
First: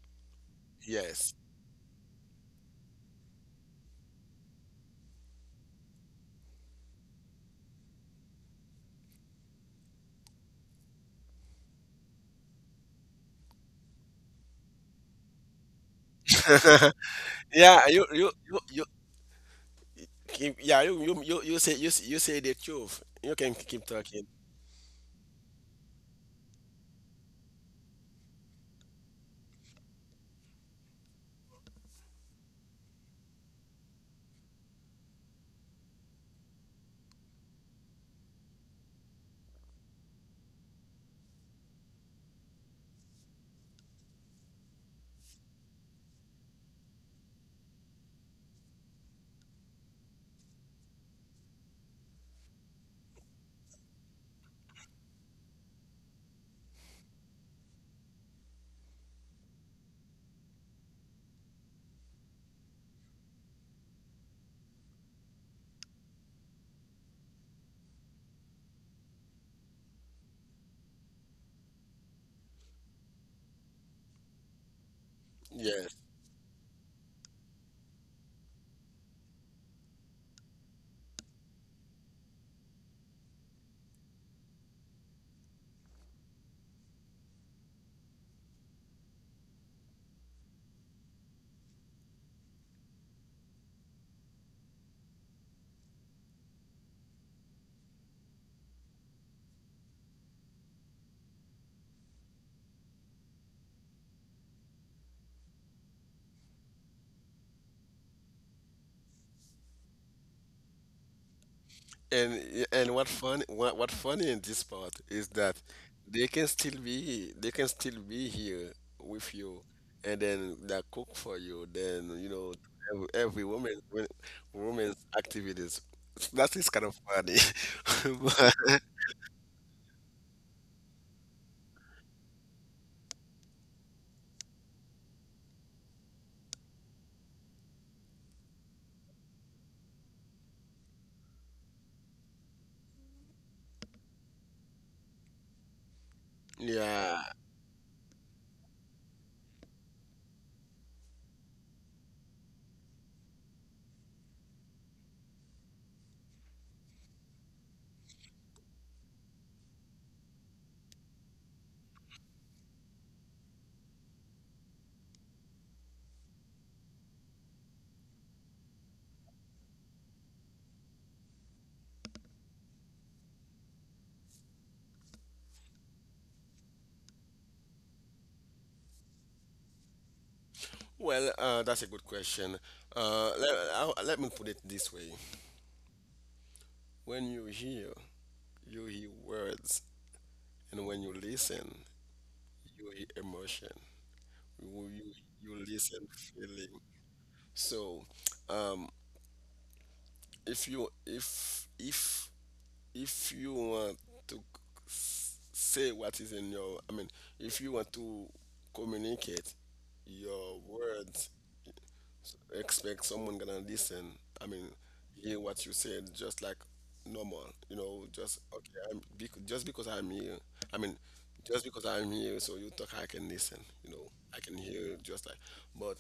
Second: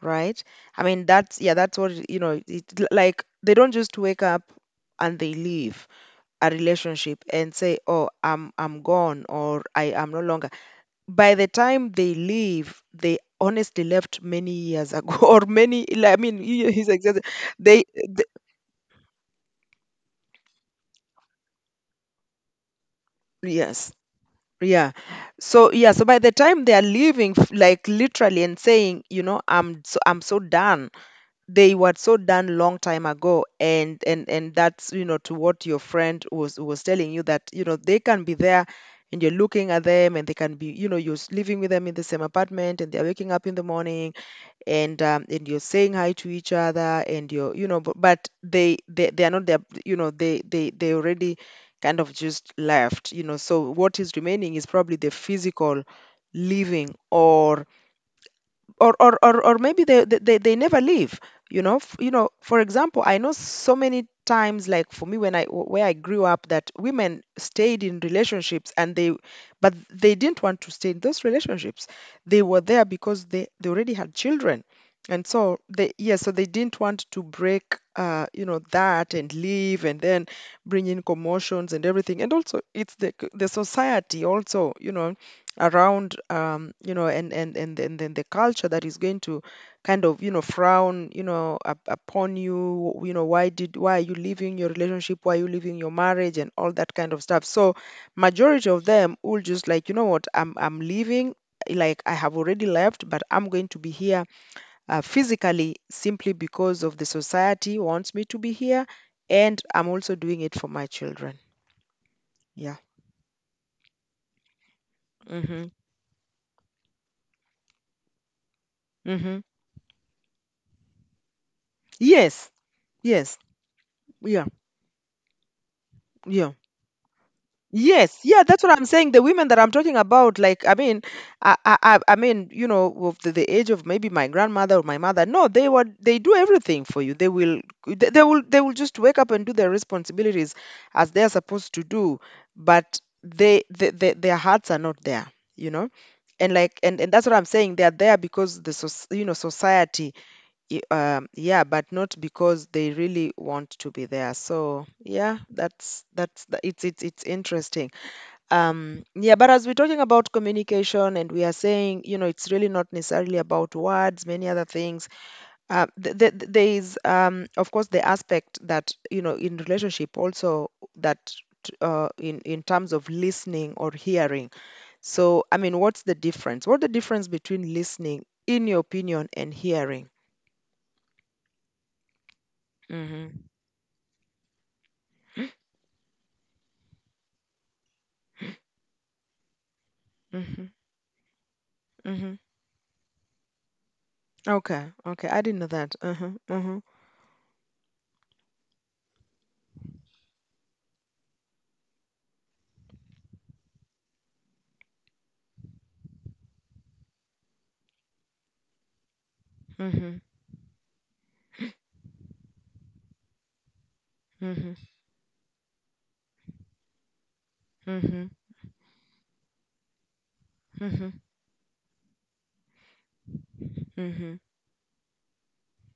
A: right? I mean
B: Yes.
A: that's yeah that's what you know it, like they don't just wake up and they leave a relationship and say oh I'm gone or I am no longer. By the time they leave they honestly left many years ago or many like, I mean he's exactly they,
B: Yeah,
A: they
B: yeah, you say the truth. You can keep
A: yes.
B: talking.
A: Yeah. So yeah, so by the time they are leaving like literally and saying, you know, I'm so done. They were so done long time ago, and and that's, you know, to what your friend was telling you that, you know, they can be there and you're looking at them and they can be, you know, you're living with them in the same apartment and they're waking up in the morning and you're saying hi to each other and you're you know, but they they are not there, you know they they already kind of just left, you know. So what is remaining is probably the physical living or or maybe they they never leave, you know. You know for example I know so many times like for me when I where I grew up, that women stayed in relationships and they, but they didn't want to stay in those relationships. They were there because they already had children, and so they
B: Yes.
A: yeah, so they didn't want to break you know that and leave and then bring in commotions and everything. And also it's the society also you know around you know, and and then the culture that is going to kind of you know frown you know upon you, you know, why did why are you leaving your relationship, why are you leaving your marriage and all that kind of stuff. So majority of them will just like, you know what, I'm leaving, like I have already left, but I'm going to be here physically simply because of the society wants me to be here, and I'm also doing it for my children. Yeah.
B: And what fun, what funny in this part is that
A: Mhm.
B: they can still be here with
A: Mhm.
B: you and then they cook for you, then you know,
A: Yes. Yes.
B: every woman
A: Yeah.
B: woman's activities, that
A: Yeah.
B: is kind of funny.
A: Yes, yeah, that's
B: But—
A: what I'm saying. The women that I'm talking about, like, I mean, I I mean, you know, of the age of maybe my grandmother or my mother. No, they were, they do everything for you. They will, they will, they will just wake up and do their responsibilities as they are supposed to do, but they their hearts are not there, you know. And like, and
B: yeah.
A: that's what I'm saying. They are there because soc- you know, society, yeah, but not because they really want to be there. So yeah, it's interesting. Yeah, but as we're talking about communication and we are saying, you know, it's really not necessarily about words, many other things. There is, of course, the aspect that, you know, in relationship also that in terms of listening or hearing. So, I mean, what's the difference? What the difference between listening, in your opinion, and hearing?
B: Well, that's a good question.
A: Mm-hmm.
B: I, let me put it this way. When you hear, you hear words,
A: Mm-hmm.
B: and when you listen,
A: Mm-hmm.
B: you hear emotion. you,
A: Okay.
B: you,
A: Okay. I didn't
B: you
A: know that.
B: listen
A: Uh-huh.
B: feeling.
A: Uh-huh.
B: So, um, if you if if if you want to say what is in your, I mean, if you want to communicate
A: Mm-hmm.
B: your words, expect someone gonna listen. I mean,
A: Mm-hmm.
B: hear what you said, just like normal. You know,
A: Mm-hmm.
B: just okay. Just because I'm here. I mean,
A: Mm-hmm.
B: just because I'm here, so you talk, I can listen. You know,
A: Mm-hmm.
B: I can hear you just like. But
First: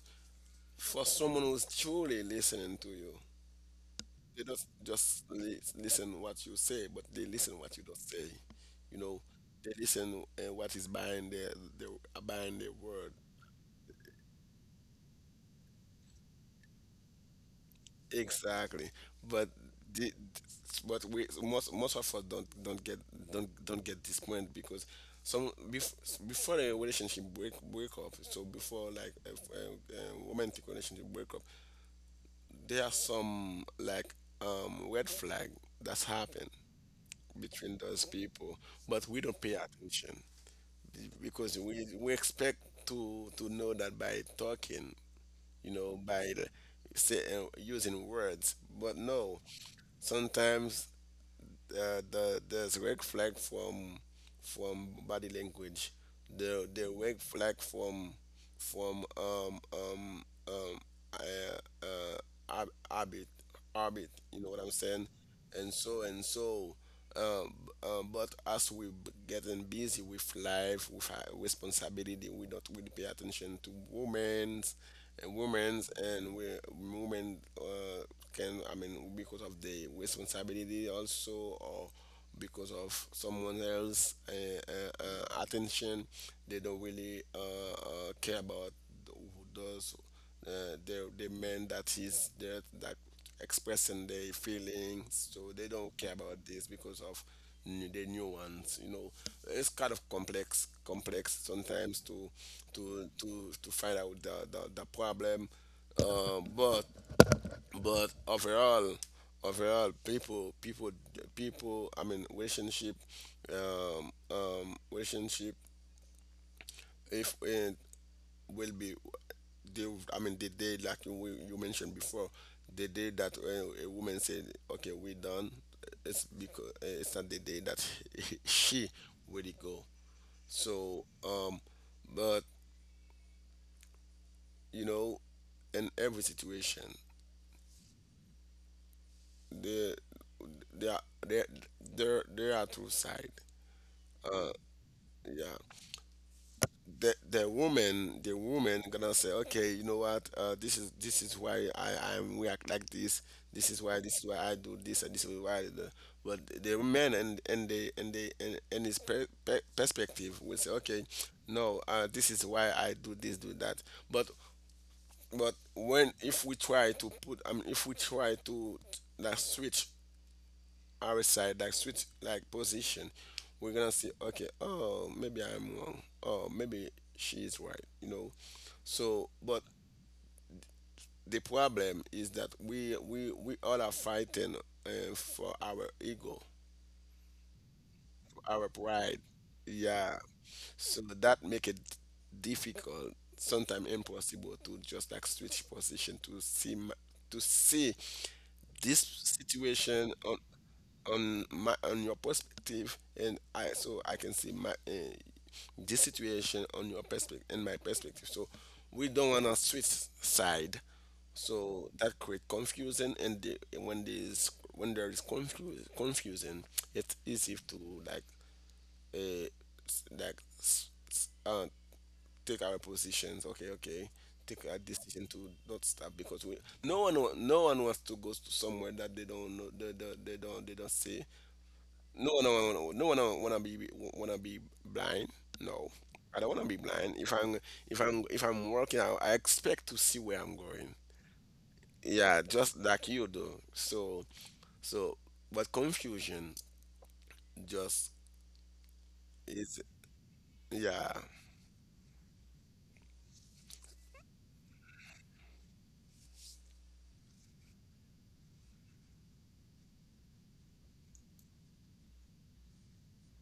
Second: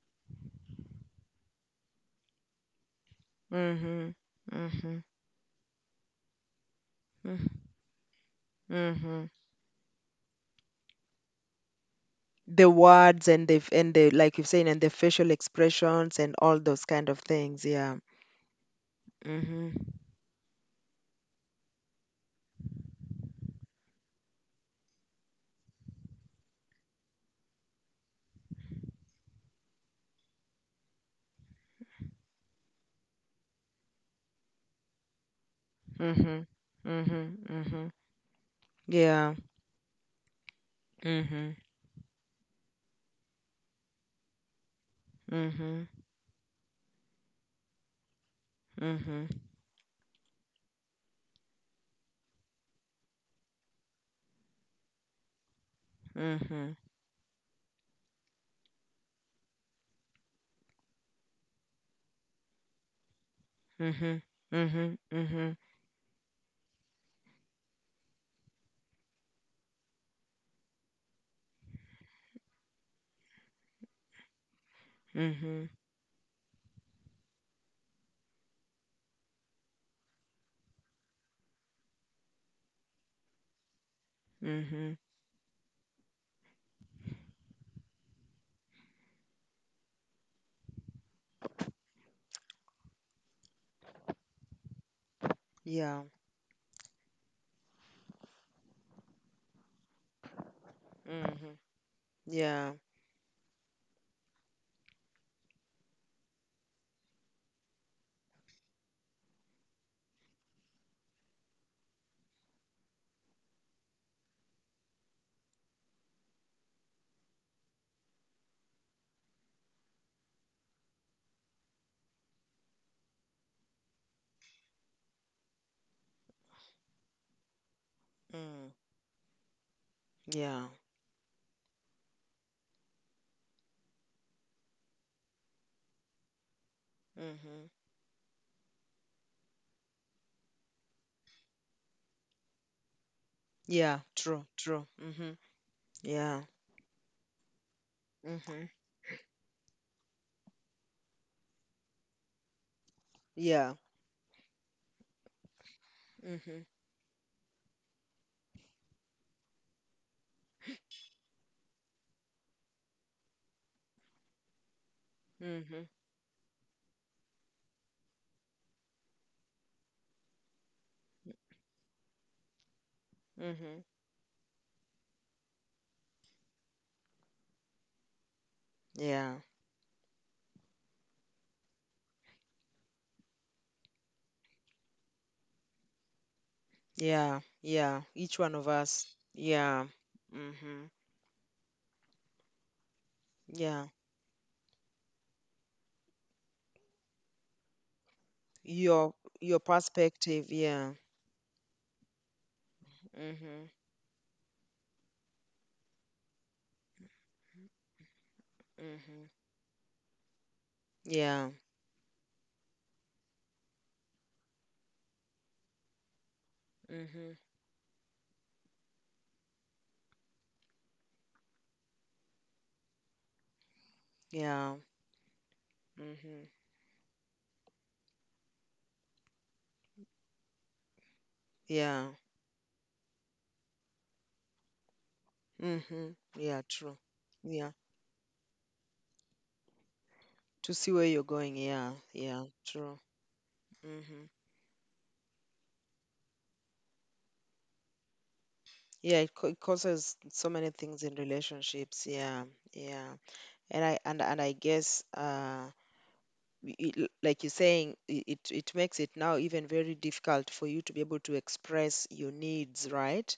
B: for someone who's truly listening to you,
A: Mm-hmm.
B: they don't
A: Mm-hmm.
B: just listen what you say, but they listen what you don't say. You know,
A: Mm-hmm.
B: they listen what is behind the behind the
A: The
B: word.
A: words and the like you're saying and the facial expressions and all those kind of things. Yeah.
B: Exactly. But
A: Mm-hmm.
B: the, but we, most of us don't don't get this point, because some before a relationship break up. So before like a romantic relationship break up, there are some, like, red flag that's
A: Mm-hmm.
B: happened
A: Mm-hmm.
B: between
A: Mm-hmm.
B: those people, but we
A: Yeah.
B: don't pay attention,
A: Mm-hmm.
B: because we expect to know that by talking, you
A: Mm-hmm.
B: know, by the, say, using words, but
A: Mm-hmm.
B: no, sometimes the there's red flag from body language,
A: Mm-hmm.
B: the red flag from um uh, habit, habit,
A: Mm-hmm.
B: you know what I'm
A: Mm-hmm.
B: saying,
A: Mm-hmm.
B: and so and so. Um, but as we getting busy with life, with our responsibility, we don't really pay attention to women's and
A: Mm-hmm.
B: women's, and we women, can, I mean, because of the responsibility also, or because of someone else
A: Mm-hmm.
B: attention, they don't really care about who does the men that is there that expressing their feelings, so they don't
A: Yeah.
B: care about this because of new, the new ones. You know, it's kind of complex, complex
A: Mm-hmm.
B: sometimes to
A: Yeah.
B: to find out the problem. But but overall, people people people I mean relationship if and will be they I mean the day, like you mentioned before, the day that a woman said, "Okay, we done," it's because it's not the day that
A: Mm.
B: she really go.
A: Yeah.
B: So but you know, in every situation,
A: Mm-hmm.
B: there there there there are two sides.
A: Yeah. True. True. Mm-hmm.
B: Yeah.
A: Yeah.
B: The woman the
A: Mm-hmm.
B: woman gonna say, "Okay, you know what, this is why I I'm react like this.
A: Yeah.
B: This is why I do this, and this is why I do." But
A: Mm-hmm.
B: the man, and his perspective will say, "Okay, no, this is why I do this, do that." but but
A: Mm-hmm.
B: when, if we try to put, I mean, if we try to that switch our side, like switch like position, we're
A: Mm-hmm.
B: gonna see, okay, oh maybe I'm wrong. Oh, maybe she is right, you know. So
A: Yeah,
B: but the problem is that we all are fighting for our ego,
A: yeah, yeah. Each one
B: our
A: of us.
B: pride.
A: Yeah.
B: Yeah.
A: Mm-hmm.
B: So that make it difficult,
A: Yeah.
B: sometimes impossible, to just like switch position to see to see this
A: Your your
B: situation
A: perspective. Yeah.
B: on my on your perspective, and
A: Mm-hmm.
B: I so I can see my this situation on your perspective and my perspective. So we
A: Mm-hmm.
B: don't want to switch side,
A: Yeah.
B: so that create confusion. And the, when there's, when there is confusion, it's
A: Mm-hmm.
B: easy to, like, uh, s- like s- s- uh, take our positions. Okay, okay, take
A: Yeah.
B: a decision to not stop because
A: Mm-hmm.
B: we, no one no one wants to go to somewhere that they don't know, they, they don't, they don't see.
A: Yeah.
B: No, no, no, no, no one wanna be blind. No,
A: Mm-hmm.
B: I don't wanna
A: Yeah.
B: be
A: True.
B: blind. If I'm,
A: Yeah.
B: if I'm working, I expect to see where I'm
A: To
B: going.
A: see where you're going. Yeah.
B: Yeah,
A: Yeah.
B: just
A: True.
B: like you do. So,
A: Mm-hmm.
B: so, but confusion just
A: Yeah. It
B: is,
A: causes so many things
B: yeah,
A: in relationships. Yeah. Yeah. And I guess, like you're saying, it it makes it now even very difficult for you to be able to express your needs, right?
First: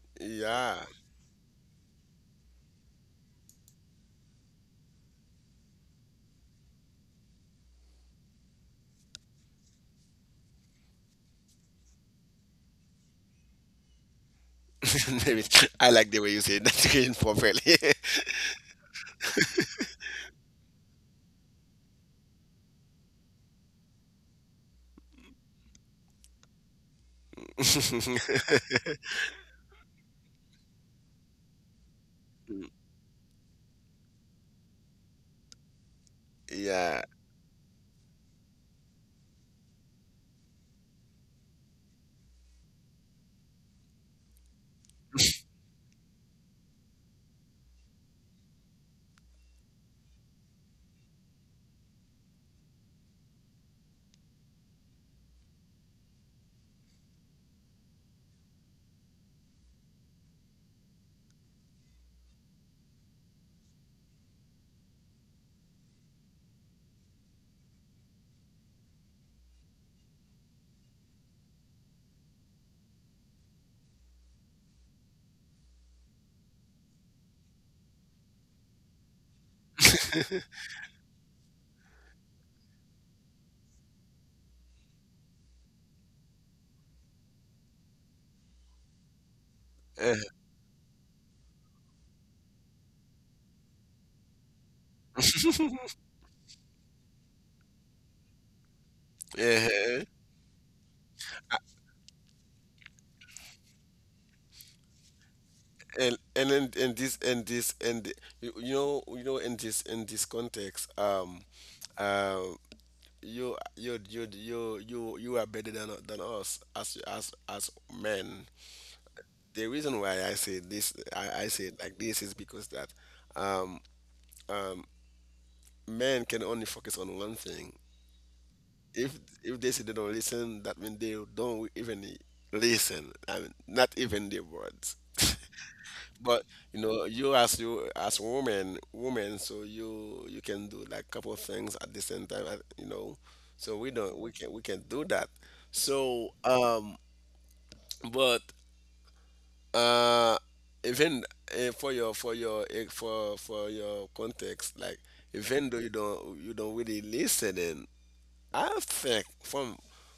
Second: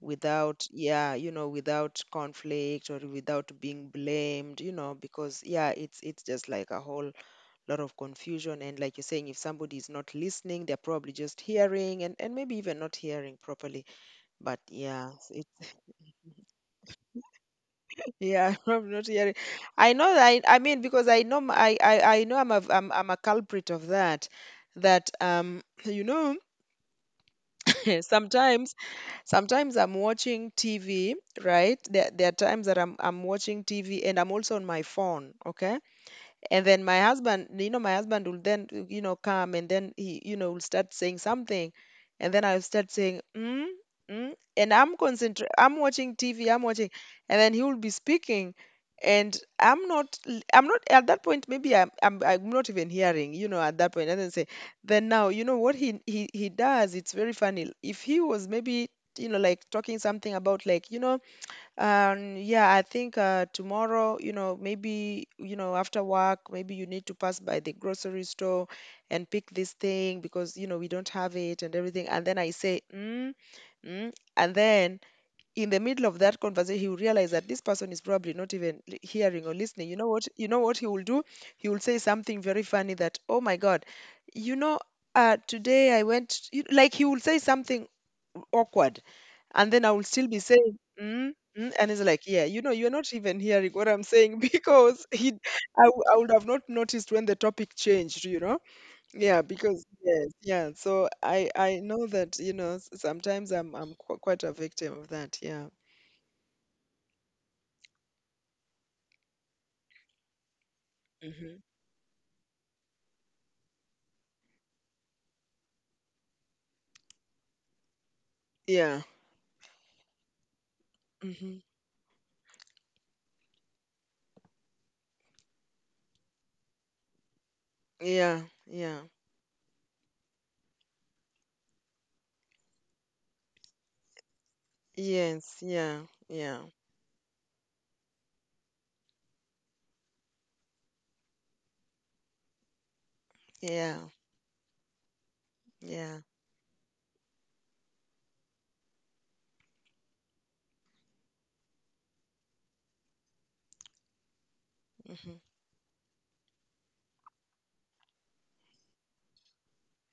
A: Without,
B: yeah.
A: yeah, you know, without conflict or without being blamed, you know, because yeah, it's just like a whole lot of confusion. And like you're saying, if somebody is not listening, they're probably just hearing and maybe even not hearing properly. But yeah.
B: Maybe I like the way you say that again properly.
A: Yeah, I'm not hearing. I know that I mean because I know I know I'm a culprit of that. That you know sometimes sometimes I'm watching TV, right? There are times that I'm watching TV and I'm also on my phone, okay? And then my
B: Yeah.
A: husband, you know, my husband will then, you know, come and then he, you know, will start saying something, and then I'll start saying mm, mm, and I'm concentrating, I'm watching TV, I'm watching, and then he will be speaking, and I'm not at that point. Maybe I'm not even hearing, you know, at that point. And then say, then now you know what he does. It's very funny. If he was maybe, you know, like talking something about, like, you know, yeah, I think tomorrow, you know, maybe, you know, after work, maybe you need to pass by the grocery store and pick this thing because, you know, we don't have it and everything. And then I say, mm, mm. And then in the middle of that conversation, he will realize that this person is probably not even hearing or listening. You know what? You know what he will do? He will say something very funny that, oh my God, you know, today I went, like he will say something awkward, and then I will still be saying, mm, mm, and he's like, yeah, you know, you're not even hearing what I'm saying because I, I would have not noticed when the topic changed, you know? Yeah, because
B: Uh-huh.
A: yes, yeah. So I know that, you know, sometimes I'm quite a victim of that. Yeah.
B: And in this and you know, in this, in this context,
A: Hmm.
B: um you are better than us as men.
A: Yeah.
B: The reason why I say this, I
A: Hmm.
B: say it like this, is because that um um men can only focus on one thing.
A: Yeah. Yeah.
B: if if they say they don't listen, that means they don't even listen, I mean, not even their words.
A: Yes. Yeah.
B: But
A: Yeah.
B: you know, you as, woman, woman, so you can do like couple of things at the same time, you know. So we
A: Yeah.
B: don't, we can do that.
A: Yeah.
B: So but uh, even for your, for your context, like
A: Hmm.
B: even though you don't, you don't really listen, in, I think from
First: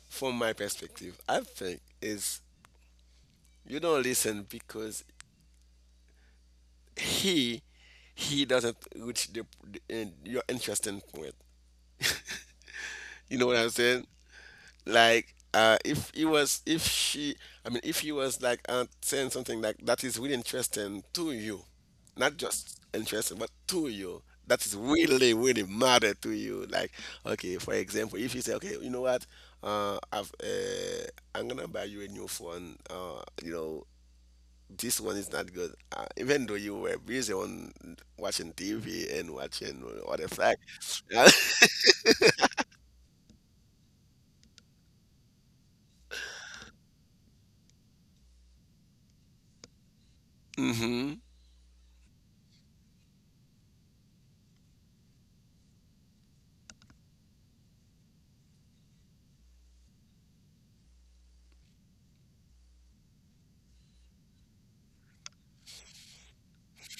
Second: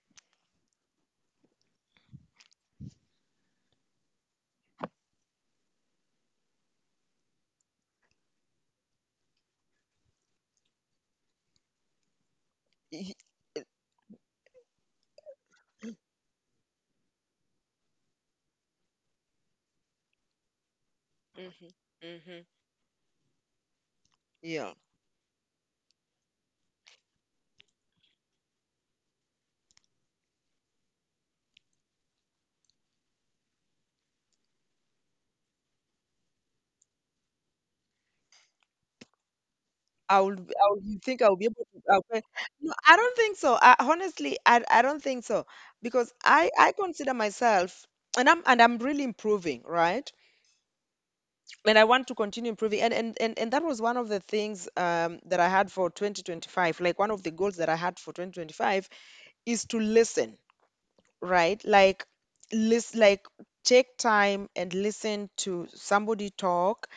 B: from my perspective, I think is you don't listen because he he doesn't reach the in your interesting point. You know what I'm saying? Like if he was, if she, I mean if he was like saying something like that is really interesting to you,
A: Hmm.
B: not
A: Hmm.
B: just interesting but to you, that is
A: Yeah.
B: really, really matter to you. Like, okay, for example, if you say, "Okay, you know what, uh, I've, uh, I'm gonna buy you a new phone. You know, this one is not good." Even though you were busy on watching TV and watching what the flag.
A: You think I will be able to? No, I don't think so. Honestly, I don't think so because I consider myself, and I'm really improving, right?
B: Mm-hmm.
A: And I want to continue improving. And, that was one of the things that I had for 2025. Like one of the goals that I had for 2025 is to listen, right? Like, list, like, take time and listen to somebody talk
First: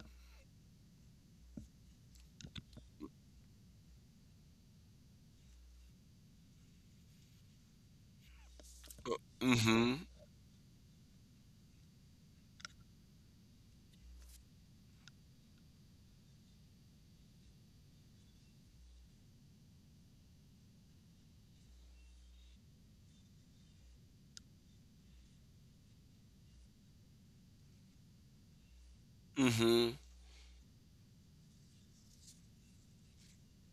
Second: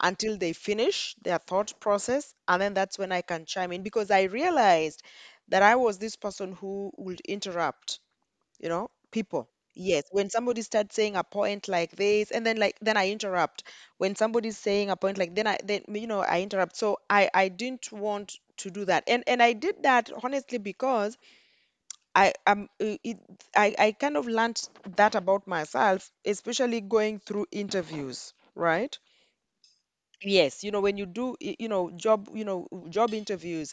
A: until they finish their thought process, and then that's when I can chime in because I realized that I was this person who would interrupt, you know, people.
B: Mm-hmm.
A: Yes, when somebody starts saying a point like this, and then like then I interrupt. When somebody's saying a point, like, then I, then you know, I interrupt. So I didn't want to do that, and I did that honestly because I am I kind of learned that about myself, especially going through interviews, right?
B: Mm-hmm.
A: Yes, you know, when you do, you know, you know, job interviews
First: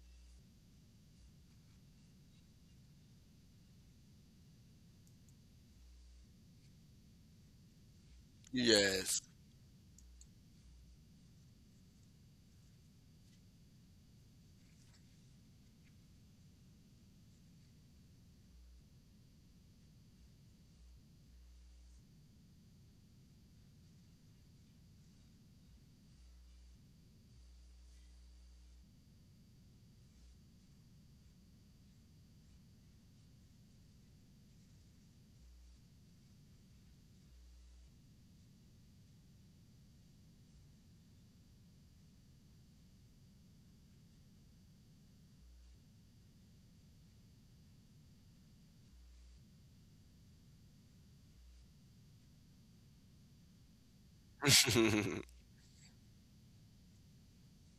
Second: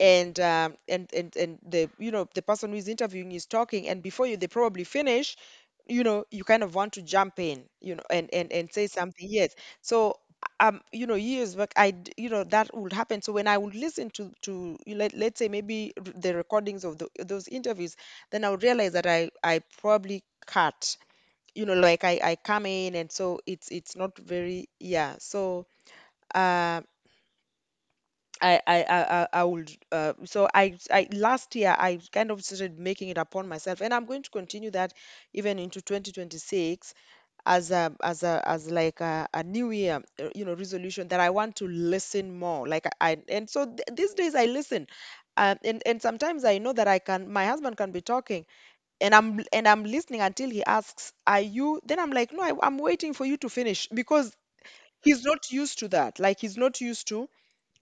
A: and the, you know, the person who is interviewing is talking and before you they probably finish, you know, you kind of want to jump in, you know, and say
B: Yes.
A: something. Yes. So you know, years back, you know, that would happen. So when I would listen to you, let let's say maybe the recordings of the, those interviews, then I would realize that I probably cut. You know, like I come in, and so it's not very, yeah. So. Um, I I would so I last year I kind of started making it upon myself, and I'm going to continue that even into 2026 as a as a as like a new year you know, resolution that I want to listen more. Like I, and so these days I listen, and sometimes I know that I can. My husband can be talking, and I'm listening until he asks, "Are you?" Then I'm like, "No, I'm waiting for you to finish," because
B: Yeah,
A: he's not used to that. Like, he's not used to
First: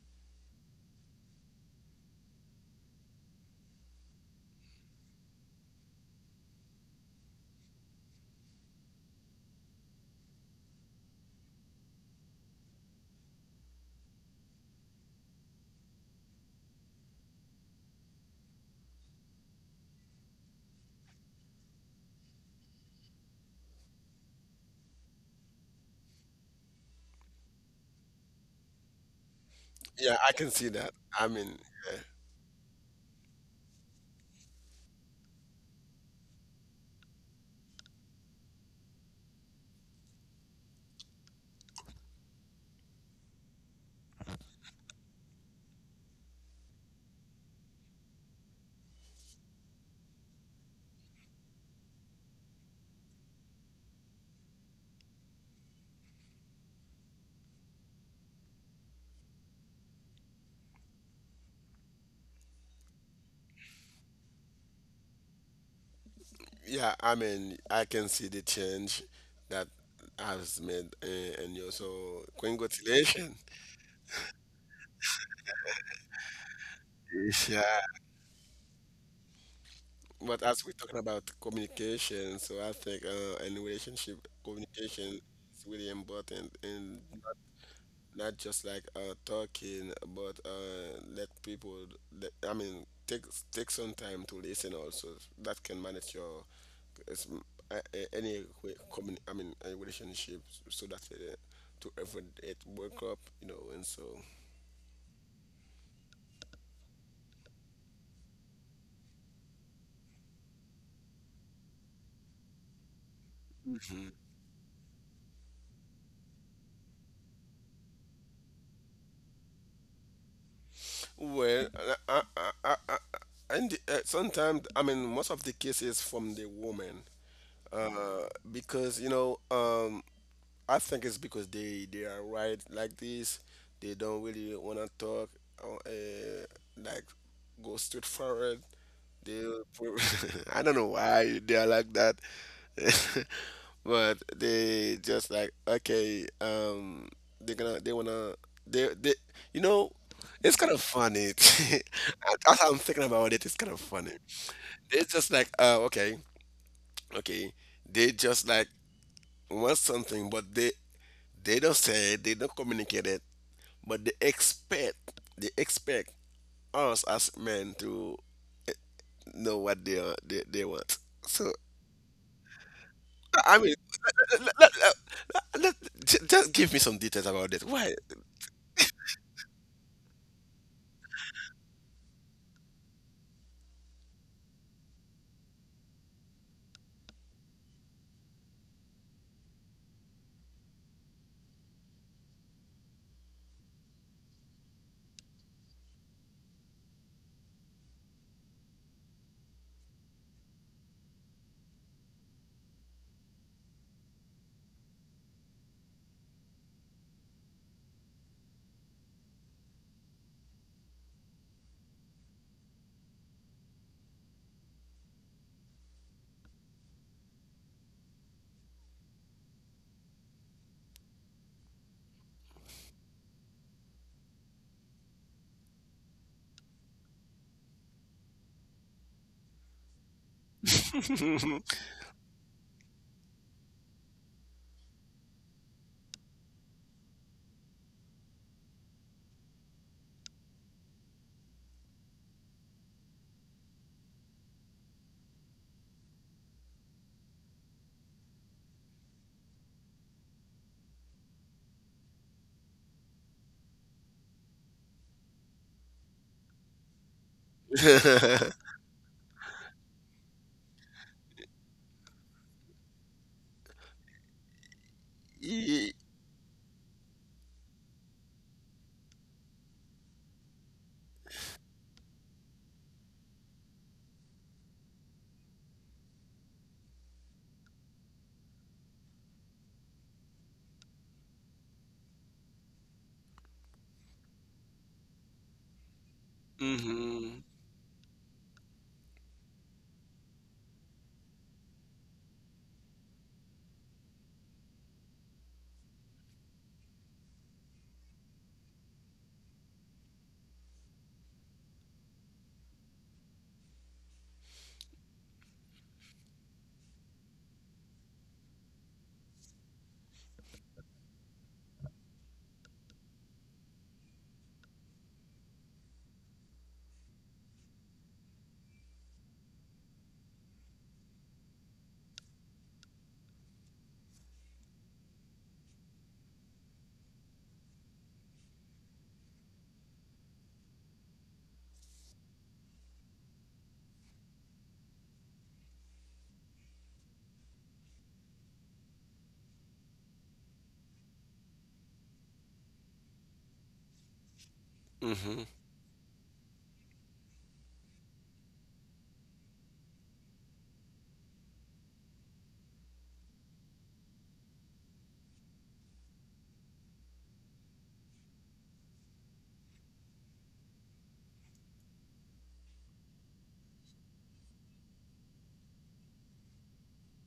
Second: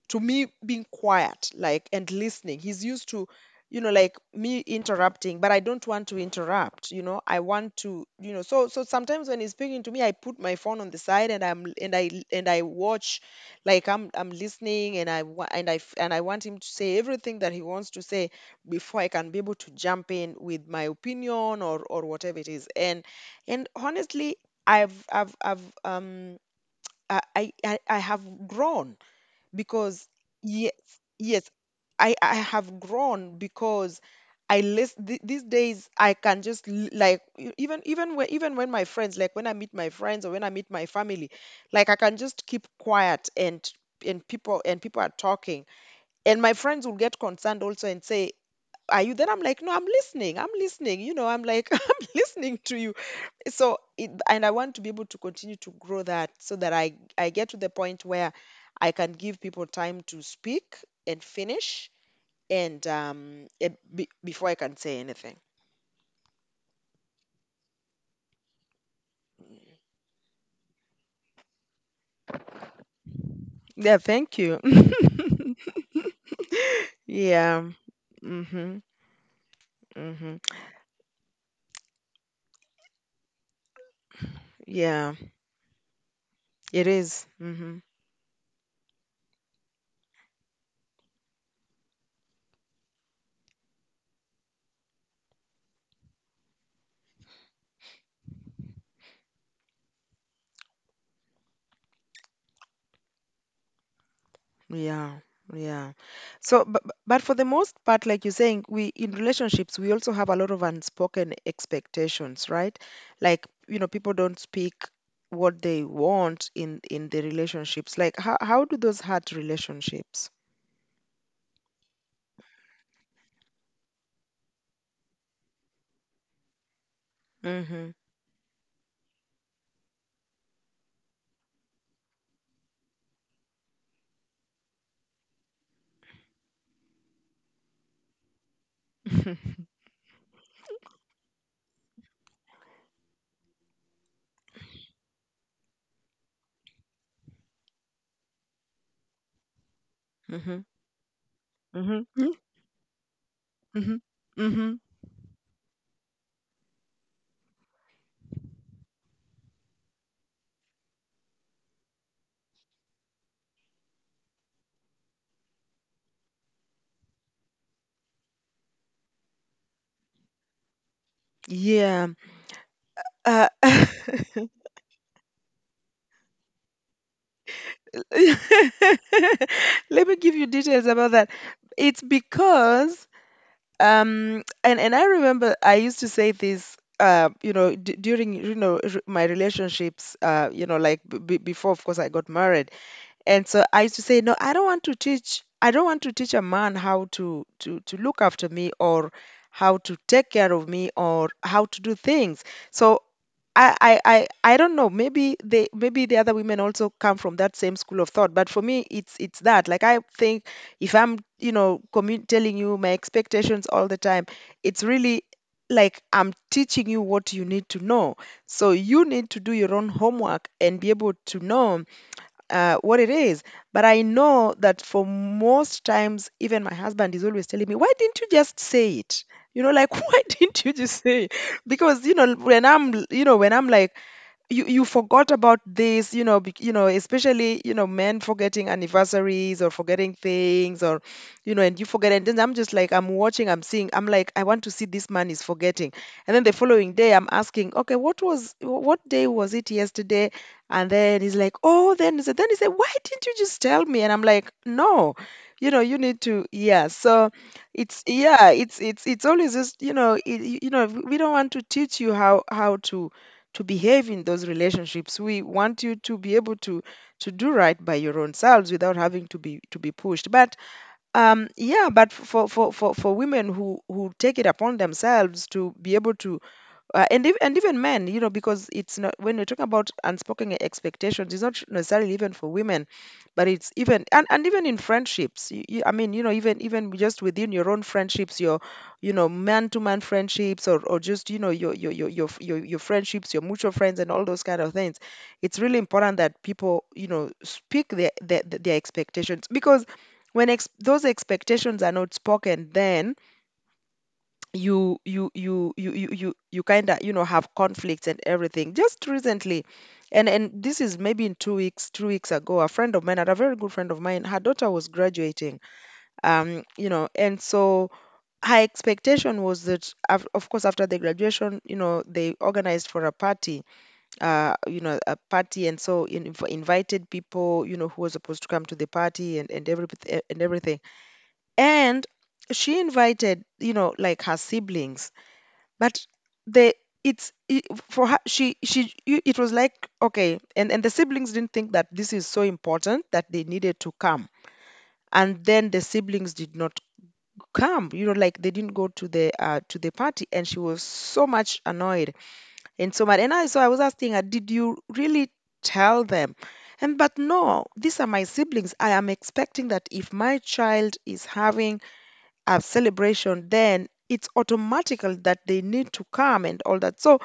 A: me being quiet like and listening. He's used to, you know, like, me interrupting, but I don't want to interrupt, you know. I want to, you know, so so sometimes when he's speaking to me, I put my phone on the side, and I watch. Like I'm listening, and I wa- and I f- and I want him to say everything that he wants to say before I can be able to jump in with my opinion or whatever it is, and honestly, I've I have grown because
B: I can see
A: yes,
B: that. I
A: yes,
B: mean,
A: I have grown because these days I can just like e- even even when my friends, like, when I meet my friends or when I meet my family, like, I can just keep quiet, and people, and people are talking, and my friends will get concerned also and say, "Are you?" Then I'm like, "No, I'm listening, I'm listening." You know, I'm like I'm listening to you. So and I want to be able to continue to grow that so that I get to the point where I can give people time to speak and finish and before I can say anything.
B: yeah, I mean, I can see the change that has made, and you. So, congratulations.
A: Yeah, thank you.
B: Yes.
A: Yeah.
B: Yeah.
A: Mhm. Mhm.
B: But as we're talking about communication, so I think in relationship,
A: Yeah.
B: communication is really important.
A: It
B: And
A: is. Mhm.
B: not just like talking, but let people. Let, I mean, take, take some time to listen also. That can manage your, it's, any way, I mean, a relationship, so that to avoid it break up, you know, and so.
A: Yeah, yeah. So, but for the most part, like you're saying, we in relationships, we also have a lot of unspoken expectations, right? Like, you know, people don't speak what they want in the relationships. Like, how do those hurt relationships?
B: Well, I, I, I, I, and sometimes, I mean, most of the cases from the woman,
A: Mm-hmm.
B: uh, because, you know, I think it's because they are right like this. They don't really want to talk or, like, go straight forward. They pro- I don't know why they are like that. But they just like, okay, they're gonna, they wanna, they you know, it's
A: Mm-hmm.
B: kind of funny.
A: Mm-hmm.
B: As I'm thinking about it, it's kind of
A: Mm-hmm.
B: funny.
A: Mm-hmm.
B: They're just like, okay, okay, they just like want something, but they don't say it, they don't communicate it, but they expect, they expect us as men to eh, know what they are, they want. So
A: Yeah. Uh,
B: I mean, let, let, let, just give me some details about that. Why?
A: Let me give you details about that. It's because and I remember I used to say this you know, during, you know, my relationships, you know, like, before, of course, I got married. And so I used to say no, I don't want to teach, I don't want to teach a man how to look after me or how to take care of me or how to do things. So I, I, I I don't know. Maybe they, maybe the other women also come from that same school of thought. But for me, it's that. Like I think if I'm, you know, telling you my expectations all the time, it's really, like, I'm teaching you what you need to know. So you need to do your own homework and be able to know what it is. But I know that for most times, even my husband is always telling me, "Why didn't you just say it?" You know, like, why didn't you just say it? Because, you know, when I'm like, you forgot about this, you know, especially men forgetting anniversaries or forgetting things, or you know, and you forget. And then I'm just like, I'm watching, I'm seeing, I'm like, I want to see, this man is forgetting. And then the following day I'm asking, okay, what was what day was it yesterday? And then he's like, oh, then so then he said, why didn't you just tell me? And I'm like, no, you know, you need to, yeah. So it's, yeah, it's always just, you know, we don't want to teach you how to behave in those relationships. We want
B: Ye-
A: you to be able to do right by your own selves without having to be pushed. But yeah, but for women who take it upon themselves to be able to and if, and even men, you know, because it's not, when we're talking about unspoken expectations, it's not necessarily even for women, but it's even, and even in friendships, you, I mean, you know, even even just
B: hmm,
A: within your own friendships, you know, man to man friendships, or just, you know, your friendships, your mutual friends, and all those kind of things. It's really important that people, you know, speak their their expectations, because when those expectations are not spoken, then you kind of, you know, have conflicts and everything. Just recently, and this is maybe in 2 weeks ago, a friend of mine, and a very good friend of mine, her daughter was graduating. Um, you know, and so her expectation was that of course after the graduation, you know, they organized for a party, uh, you know, a party. And so invited people, you know, who were supposed to come to the party, and every and everything. And she invited, you know, like her siblings, but the, it's it, for her, it was like, okay, and the siblings didn't think that this is so important that they needed to come.
B: hmm,
A: And then the siblings did not come. You know, like, they didn't go to the party, and she was so much annoyed. And so much. And I, so I was asking her, did you really tell them? And, but no, these are my siblings. I am expecting that if my child is having a celebration, then it's automatical that they need to come, and all that. So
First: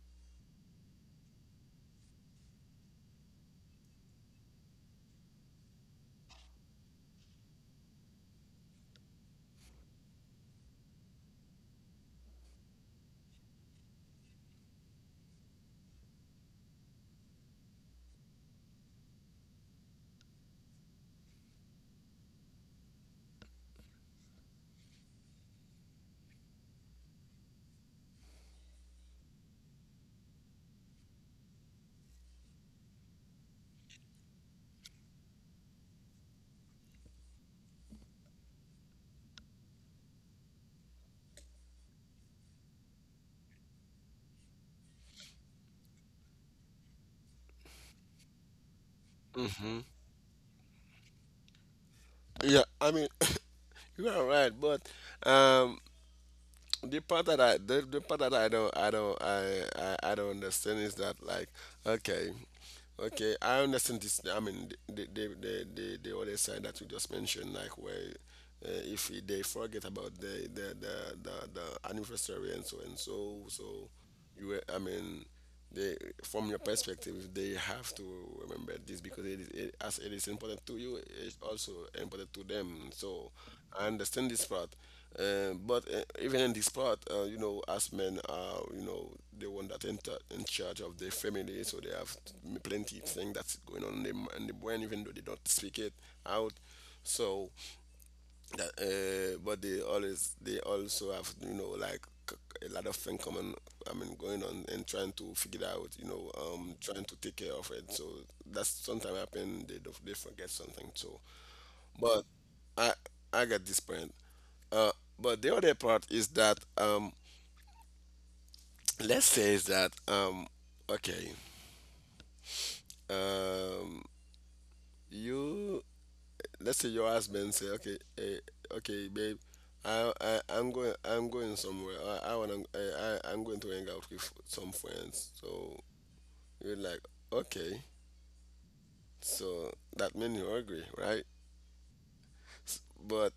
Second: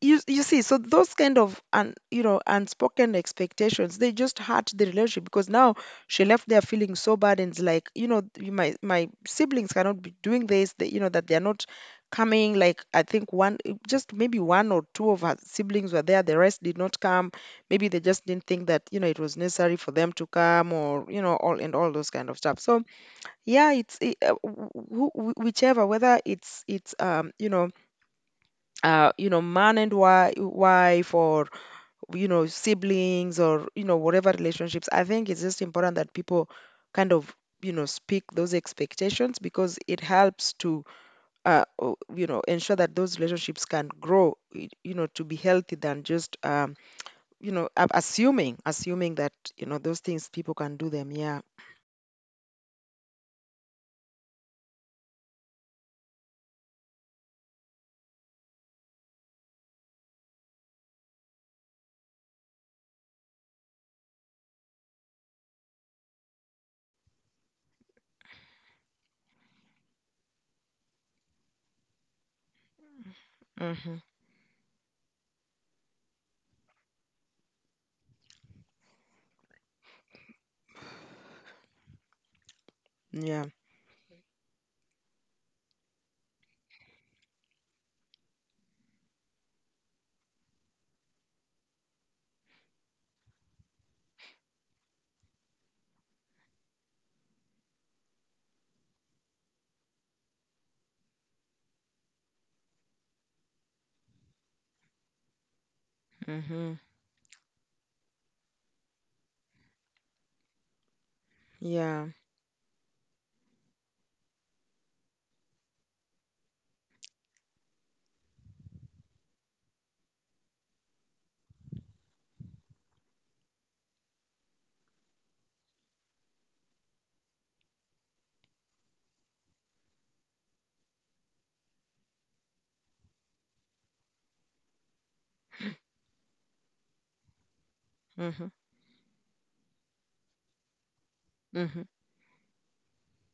A: you see, so those kind of you know, unspoken expectations, they just hurt the relationship, because now she left there feeling so bad. And it's like, you know, my my siblings cannot be doing this. They, you know, that they're not coming. Like, I think one, just maybe one or two of her siblings were there. The rest did not come. Maybe they just didn't think that, you know, it was necessary for them to come, or, you know, all and all those kind of stuff. So yeah, it's it, whichever, whether it's um, you know, you know, man and wife, or you know, siblings, or you know, whatever relationships. I think it's just important that people kind of, you know, speak those expectations, because it helps to you know, ensure that those relationships can grow you know, to be healthy than just you know, assuming assuming that, you know,
B: hmm.
A: those things people can do them. Yeah.
B: Yeah, I mean, you are right, but um, the part that I, the part that I don't, I don't understand is that, like, okay, okay, I understand this, I mean the the other side that you just mentioned, like where if they forget about the, the anniversary and so so,
A: Mm-hmm.
B: I mean they, from your perspective, they have to remember this because it is, it, as it is important to you, it's also important to them. So
A: Yeah.
B: I understand this part. But even in this part, you know, as men are, you know, the one that in, in charge of their family, so they have plenty of things that's going on in the brain, even though they don't speak it out. So but they always, they also have, you know, like, a lot of things coming, I mean, going on and trying to figure it out, you know,
A: Mm-hmm.
B: trying to take care of it. So that's sometimes happen, they don't- they forget something too.
A: Yeah.
B: But i I get this point. uh but the other part is that let's say is that okay, um you let's say your husband say, "Okay, okay, babe, I, I'm going, somewhere. I, I'm going to hang out with some friends." So you're like, "Okay."
A: Mm-hmm.
B: So that means you agree, right?
A: Mm-hmm.
B: S- But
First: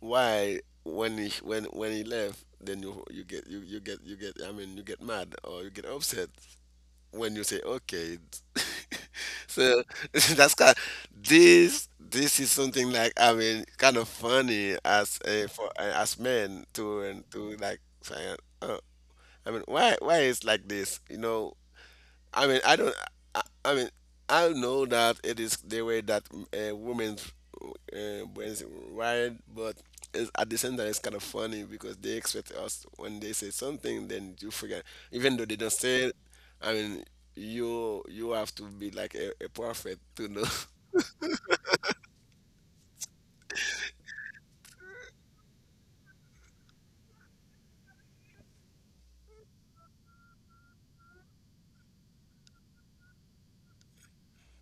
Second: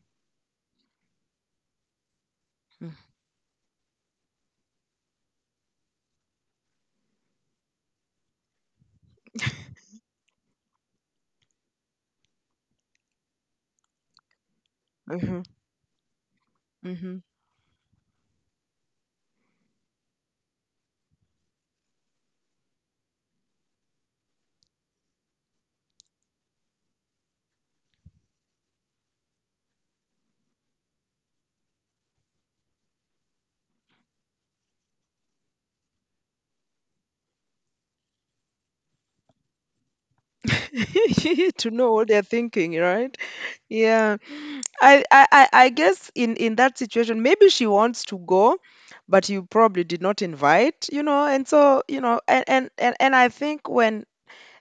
B: why when he, when he left, then you, you get, you get, I mean, you get mad, or you get upset when you say okay? So that's kind, this is something like, I mean, kind of funny as
A: Mm-hmm.
B: a, for as men, to
A: Mm-hmm.
B: and to, like, saying, oh, I mean, why is like this, you know? I mean, I don't. I mean, I know that it is the way that women's brains wired, but it's, at the same time, it's kind of funny because they expect us, when they say something, then you forget, even though they don't say it. I mean, you have to be like a prophet to know.
A: To know what they're thinking, right? Yeah, I I guess in that situation, maybe she wants to go, but you probably did not invite, you know, and so you know, and and I think when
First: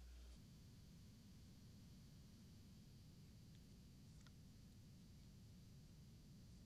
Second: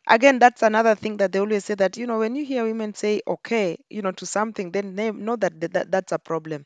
A: again, that's another thing that they always say, that you know, when you hear women say okay, you know, to something, then they know that, that's a problem.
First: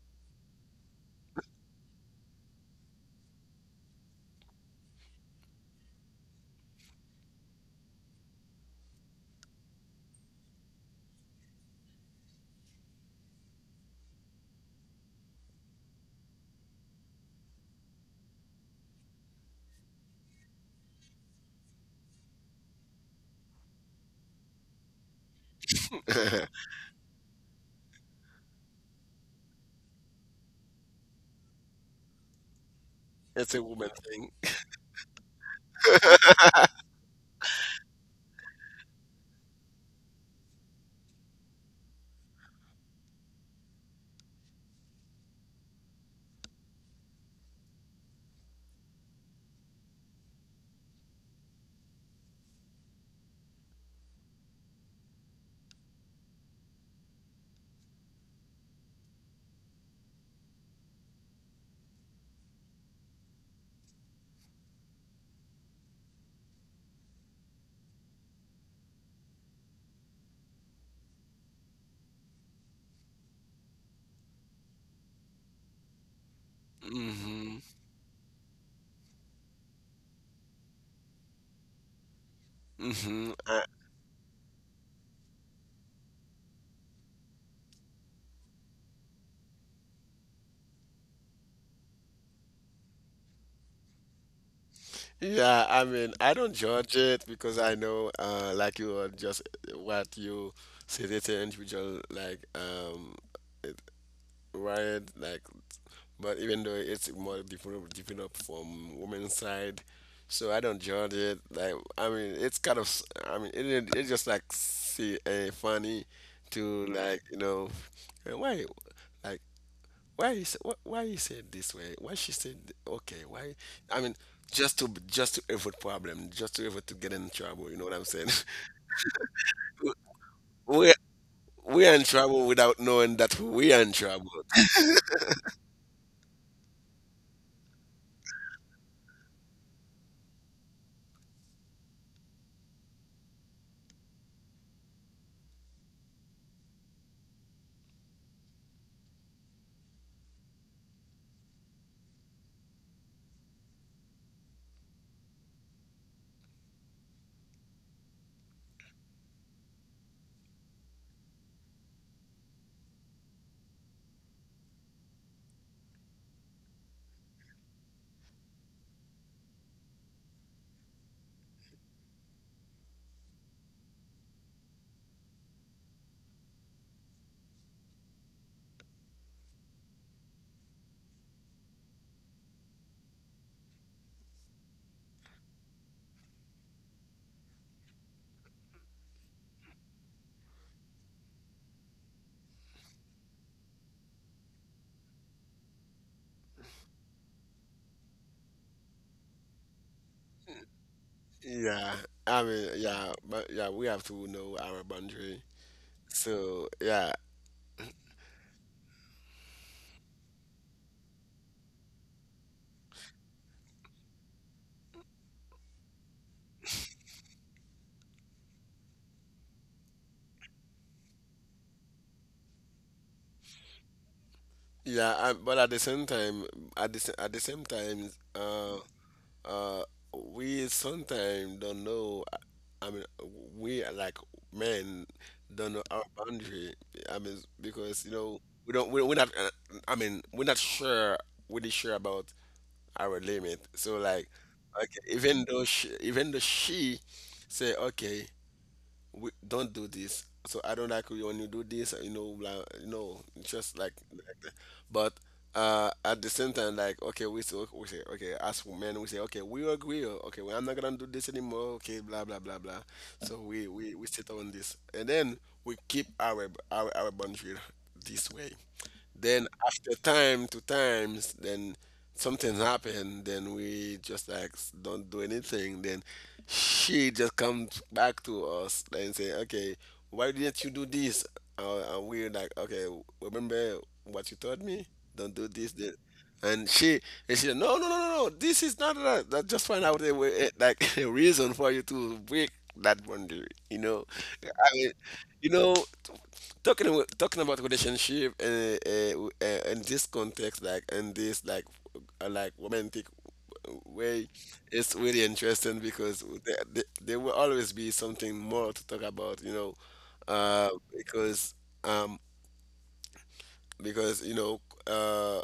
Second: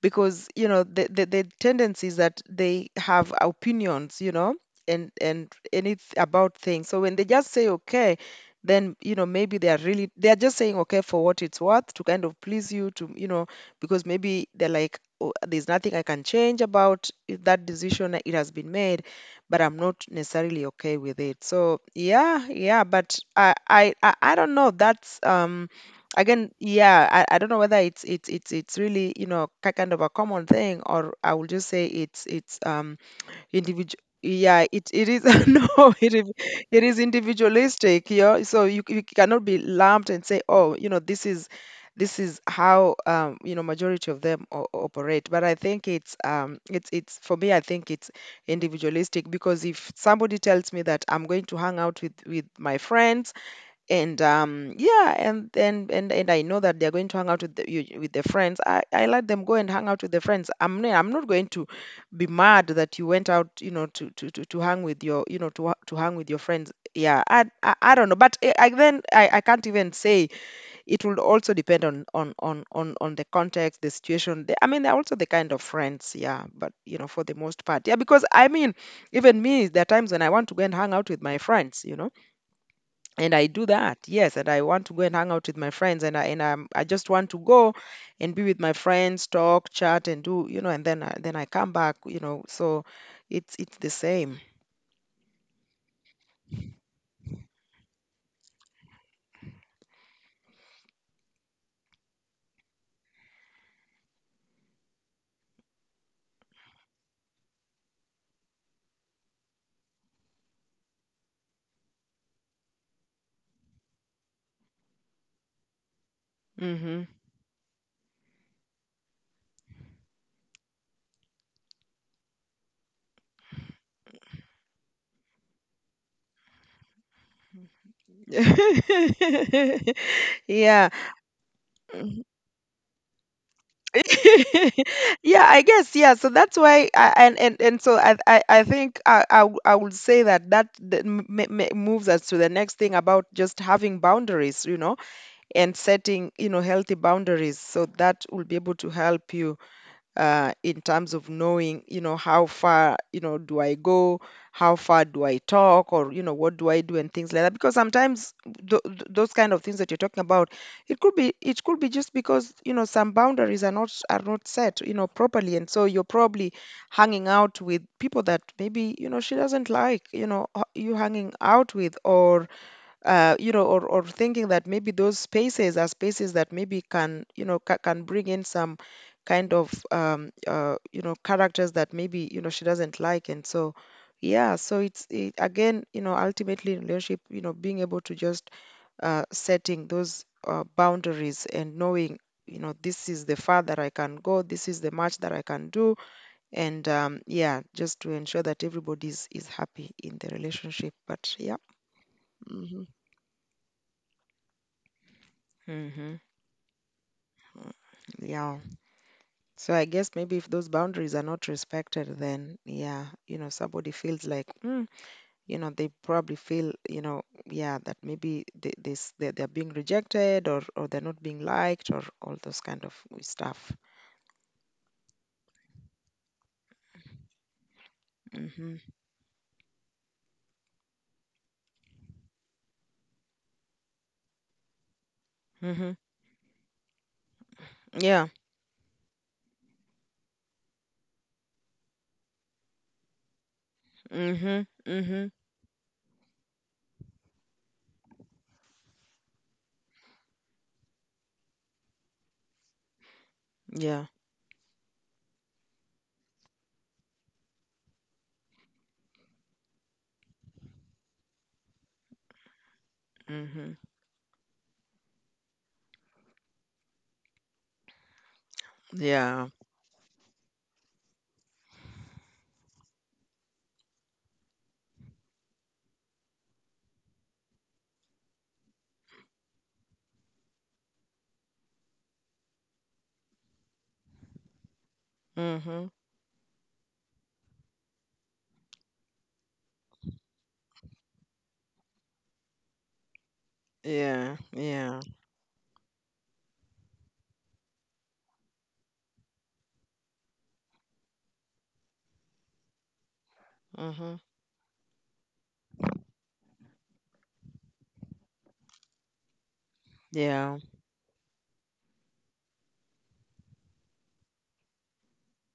A: Because you know, the tendency is that they have opinions, you know, and any about things. So when they just say okay, then you know, maybe they are really, they are just saying okay for what it's worth, to kind of please you, to you know, because maybe they're like, oh, there's nothing I can change about that decision, it has been made, but I'm not necessarily okay with it. So yeah, yeah, but I don't know. That's um, again, yeah, I don't know whether it's really, you know, kind of a common thing, or I will just say it's um,
B: It's a woman
A: individual.
B: thing.
A: Yeah, it is. No, it is, it is individualistic. Yeah, so you cannot be lumped and say, oh, you know, this is, this is how you know, majority of them operate. But I think it's um, it's for me, I think it's individualistic. Because if somebody tells me that I'm going to hang out with my friends, and, yeah, and and I know that they're going to hang out with the, you, with their friends. I let them go and hang out with their friends. I'm not going to be mad that you went out, you know, to to hang with your, you know, to to hang with your friends. Yeah, I don't know, but I then I can't even say. It will also depend on on the context, the situation. The, I mean, they're also the kind of friends, yeah. But you know, for the
B: Hmm,
A: most part, yeah, because I mean, even me, there are times when I want to go and hang out with my friends, you know,
B: hmm.
A: and I do that. Yes, and I want to go and hang out with my friends, and I and I'm, I just want to go and be with my friends, talk, chat and do, you know, and then I come back, you know. So it's the same.
B: Yeah, I mean, I don't judge it because I know, like you are just what you said, it's an individual, like, it, right? Like, but even though it's more different, developed from women's side, so I don't judge it. Like, I mean, it's kind of, I mean, it, it's just like see, funny to,
A: Hmm.
B: like, you know, why, like, why you say, why you say it this way? Why she said okay? Why? I mean, just to, just to avoid problem, just to avoid to get in trouble. You know what I'm saying?
A: Yeah.
B: we we are in
A: Mhm.
B: trouble without knowing that we are in trouble.
A: Yeah, I guess. Yeah. So that's why I, and so I, I think I would say that that moves us to the next thing about just having boundaries, you know, and setting, you know, healthy boundaries, so that will be able to help you in terms of knowing, you know, how far, you know, do I go, how far do I talk, or you know, what do I do, and things like that. Because sometimes those kind of things that you're talking about, it could be, it could be just because, you know, some boundaries are not set, you know, properly. And so you're probably hanging out with people that, maybe, you know, she doesn't like, you know, you hanging out with, or you know, or thinking that maybe those spaces are spaces that maybe can, you know, can bring in some kind of, you know, characters that maybe, you know, she doesn't like. And so, yeah, so it's, it, again, you know, ultimately in relationship, you know, being able to just setting those boundaries, and knowing, you know, this is the far that I can go, this is the much that I can do. And yeah, just to ensure that everybody is happy in the relationship. But yeah.
B: Yeah, I mean,
A: Hmm.
B: yeah, but yeah, we have to know our boundary.
A: Hmm.
B: So yeah,
A: Yeah. So I guess maybe if those boundaries are not respected, then yeah, you know, somebody feels like, mm, you know, they probably feel, you know, yeah, that maybe they, this they're being rejected, or they're not being liked, or all those kind of stuff.
B: yeah, I, but at the same time, at the at the same time,
A: Mm-hmm.
B: uh we sometimes don't know, I mean, we are like men don't know
A: Mm-hmm.
B: our boundary, I mean, because, you
A: Yeah.
B: know, we're not, I mean, we're not sure, really sure about our limit. So like,
A: Mm-hmm.
B: okay,
A: Mm-hmm.
B: even though she, even though she say okay, we don't do this. So I don't like when you do this. You know, blah, you know, just
A: Yeah.
B: like that. But at the same time, like, okay, we say, okay, as men, we say, okay, we agree. Oh, Okay, well, I'm not gonna do this anymore. Okay, blah blah blah blah. So
A: Mm-hmm.
B: we sit on this, and then we keep our our boundary this way.
A: Yeah.
B: Then after time to times, then something happened. Then we just like, don't do anything. Then she just comes back to us and say, "Okay, why didn't you do this?" And we're like, "Okay, remember what you told me? Don't do this."
A: Mm-hmm.
B: Then. And she, said, "No, no, no, no, no. This is not that." That just find out a way, like, a reason for you to break that boundary.
A: Yeah.
B: I mean,
A: Yeah.
B: you know, talking about relationship in this context like in this like romantic
A: Mm-hmm.
B: way. It's really interesting because there will always be something more to talk about.
A: Yeah.
B: Uh, because um because you know uh,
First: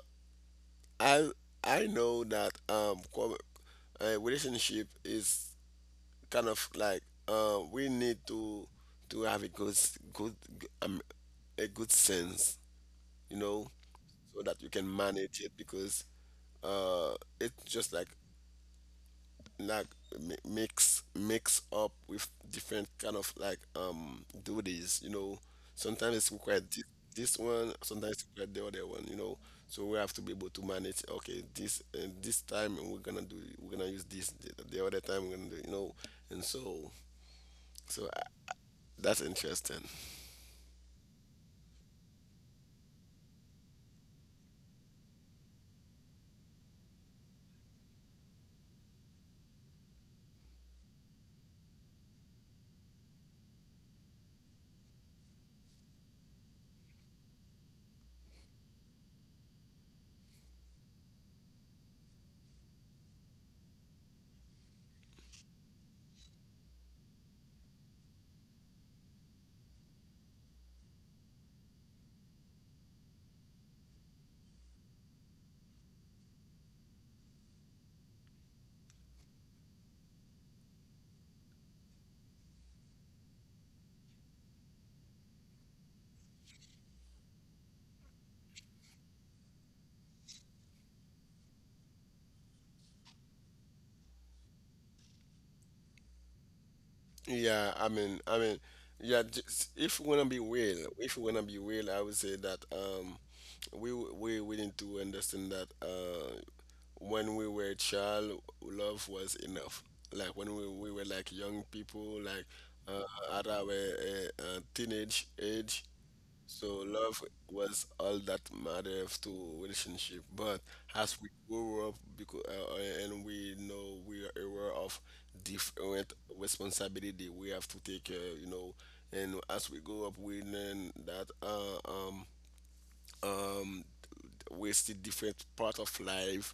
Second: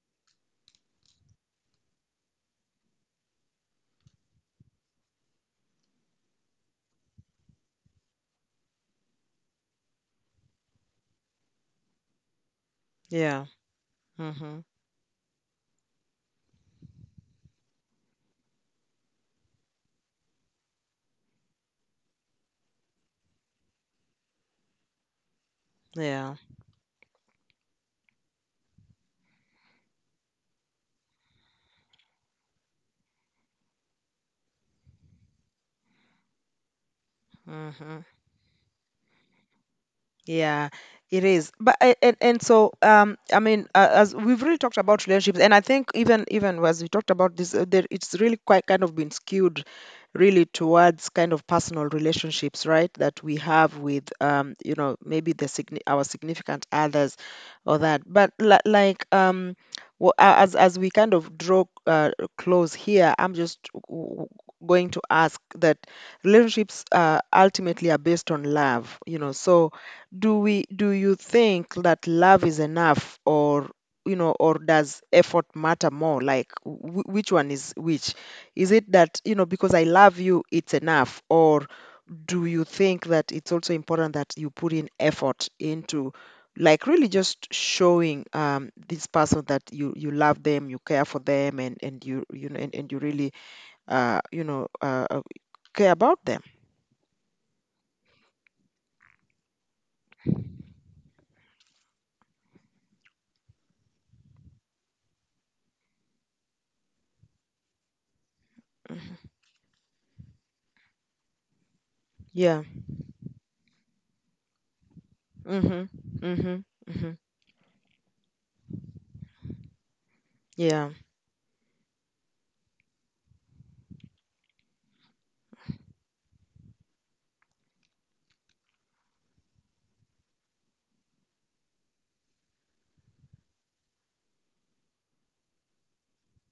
B: I I know that a relationship is kind of like we need to have a good a good sense you
A: Yeah.
B: know, so
A: Mm-hmm.
B: that you can manage it because uh, it's just like mix up with different kind of like duties. You know. Sometimes it's
A: Yeah.
B: required this, one, sometimes it's required the other one. So we have to be able to manage. Okay, this time we're gonna use this. The other time we're gonna do. And
A: Mm-hmm.
B: so uh, that's interesting.
A: Yeah, it is. But and so I mean, as we've really talked about relationships, and I think even even as we talked about this, there, it's really quite kind of been skewed, really towards kind of personal relationships, right? That we have with you know, maybe the our significant others, or that. But like um, well, as we kind of draw close here, I'm just going to ask that relationships ultimately are based on love, you know. So, do you think that love is enough, or you know, or does effort matter more? Like, which one is which? Is it that, you know, because I love you, it's enough, or do you think that it's also important that you put in effort into? Like, really just showing this person that you love them, you care for them, and you know, and you really uh, you know, care about them.
B: Yeah, I mean, yeah. Just, if we wanna be real, if we wanna be real, I would say that we need to understand that when we were a child, love was enough. Like when we were like young people, like
A: Yeah.
B: at our teenage
A: Mhm.
B: age,
A: Mhm.
B: so
A: Mhm.
B: love was all that mattered to relationship. But
A: Yeah.
B: as we grow up, because and we know we are aware of different responsibility we have to take. And as we grow up, we learn that um um we see different part of life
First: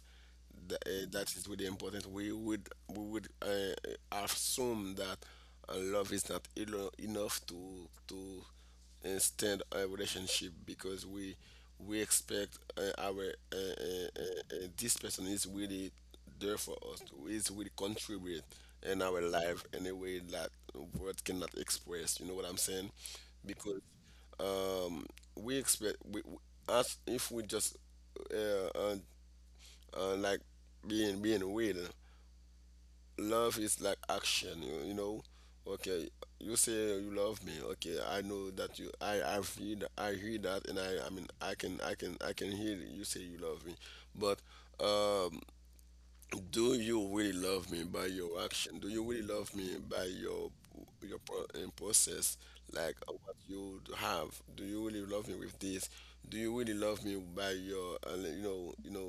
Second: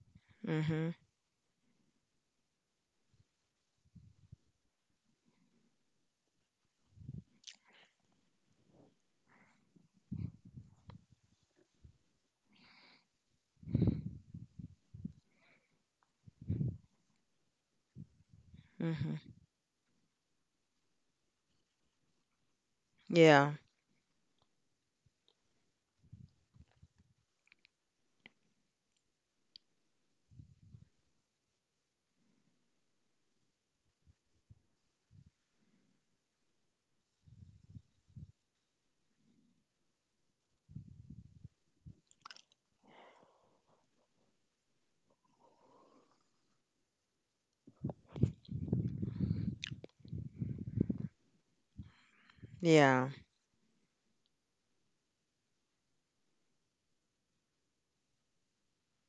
A: Mhm.
B: that is really important. We would assume that love is not enough to stand a relationship because we expect our this person is really there for us, is really contribute in
A: Mhm.
B: our life in a way that words cannot express. You know what I'm saying?
A: Yeah.
B: Because um we expect us if we just uh, uh, like being real. Love is like action, you know okay, you say you love me. Okay, I I hear that, and I mean I can hear you say you love me. But um do you really love me by your action? Do you really love me by your process, like
A: Yeah.
B: what you have? Do you really love me with this? Do you really love me by your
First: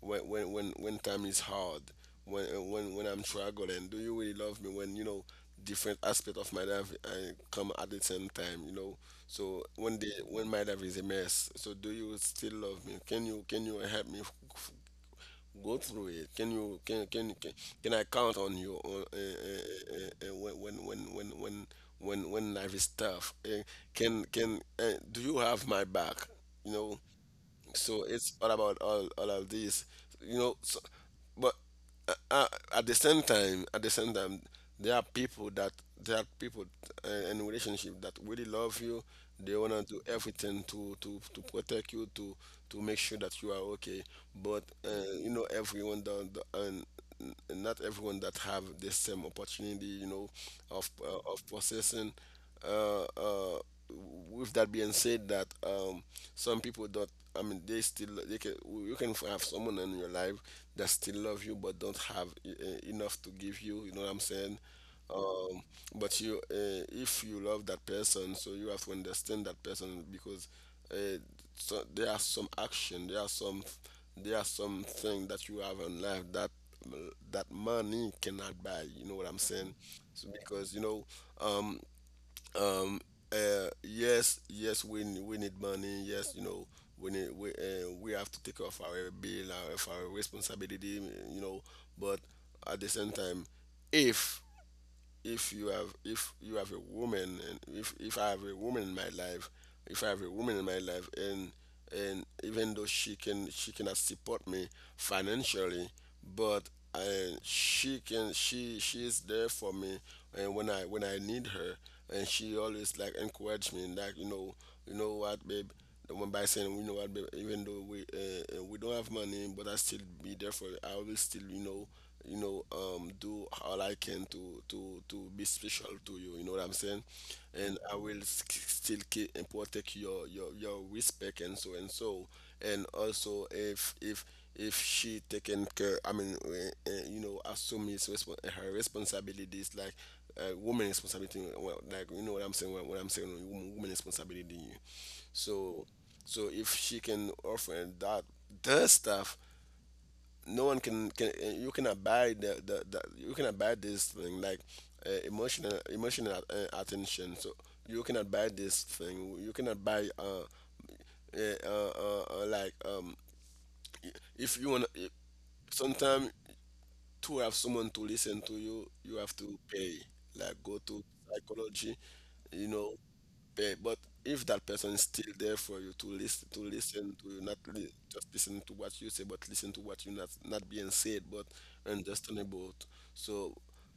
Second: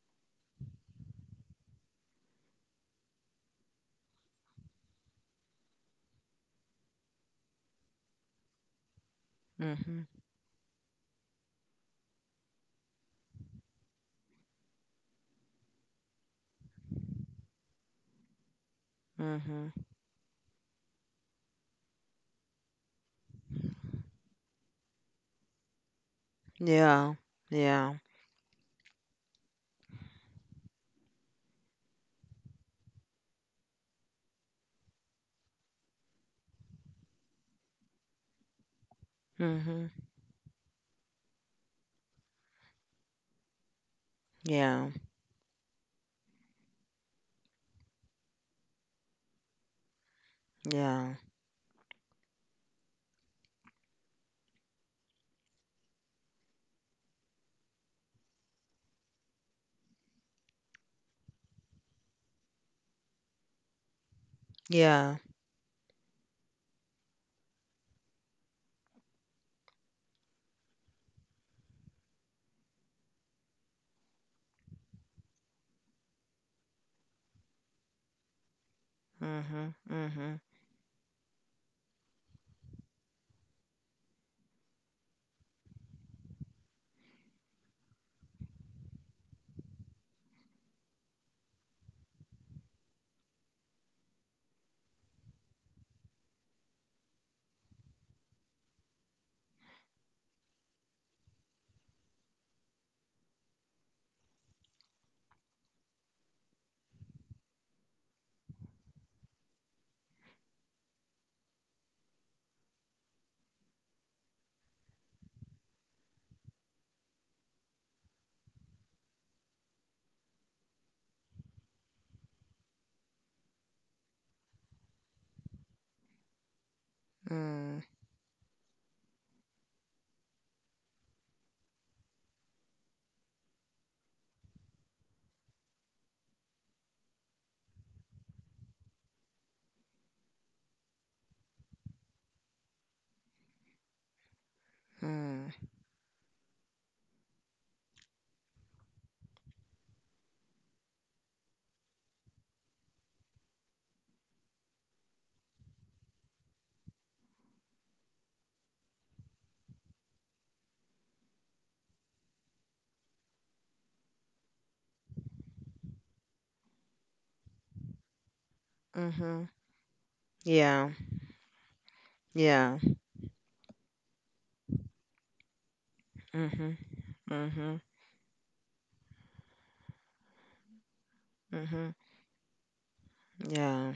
B: when time is hard, when I'm struggling? Do you really love me when you know different aspect of my life come at the same time? So
A: Mhm.
B: when my life is a mess, so do you still love me? Can you help me go through it. Can you Can I count on you on,
A: Mhm.
B: when life is tough? Can Do you have my back? You know,
A: Yeah. Yeah.
B: so it's all about all of this you know so, but uh, uh, at the same time at the same time, there are people that there are people in relationship that really love you. They want to
A: Mhm.
B: do everything to protect you to make sure that you are okay. But
A: Yeah.
B: you know everyone don't, and not everyone that have the same opportunity,
A: Yeah.
B: of processing. uh, uh, with that being said, that some people don't. I mean, they can. You can have someone in your life that still love you but don't have enough to give you. You know what I'm saying?
A: Yeah.
B: um, but you if you love that person, so you have to understand that person, because uh, so there are some action there are some thing that you have in life that money cannot buy. You know what I'm
A: Mhm.
B: saying? So
A: Mhm.
B: because um um yes, we need money, yes. we need we We have to take off our bill, of our responsibility, you know but at the same time, if you have a woman, and if I have a woman in my life, if I have a woman in my life, and even though she cannot support me financially, but I, she can she is there for me, and when I need her, and she always like encourage me, and like you know what, babe, one by saying, we know what, babe, even though we don't have money, but I still be there for I will still, do all I can to be special to you. You know what I'm saying? And
A: Mm.
B: I will still keep and protect your respect, and so and so. And also, if if she taken care, I mean, assume his respon her responsibilities, like woman responsibility. Well, like you know what I'm saying. What I'm saying, woman responsibility.
A: Mhm.
B: So, so if she can offer that the stuff, no one can. You cannot buy this thing, like emotional attention. So you cannot buy this thing. You cannot buy like if you want. Sometimes to have someone to listen to you, you have
A: Mhm.
B: to pay, like go
A: Yeah.
B: to psychology, you
A: Yeah.
B: know, pay. But if that person is still there for you to to
A: Mhm.
B: listen to you, not
A: Mhm.
B: just listen to what you say, but listen to what you not being said, but
A: Mhm.
B: understand about. So
A: Yeah.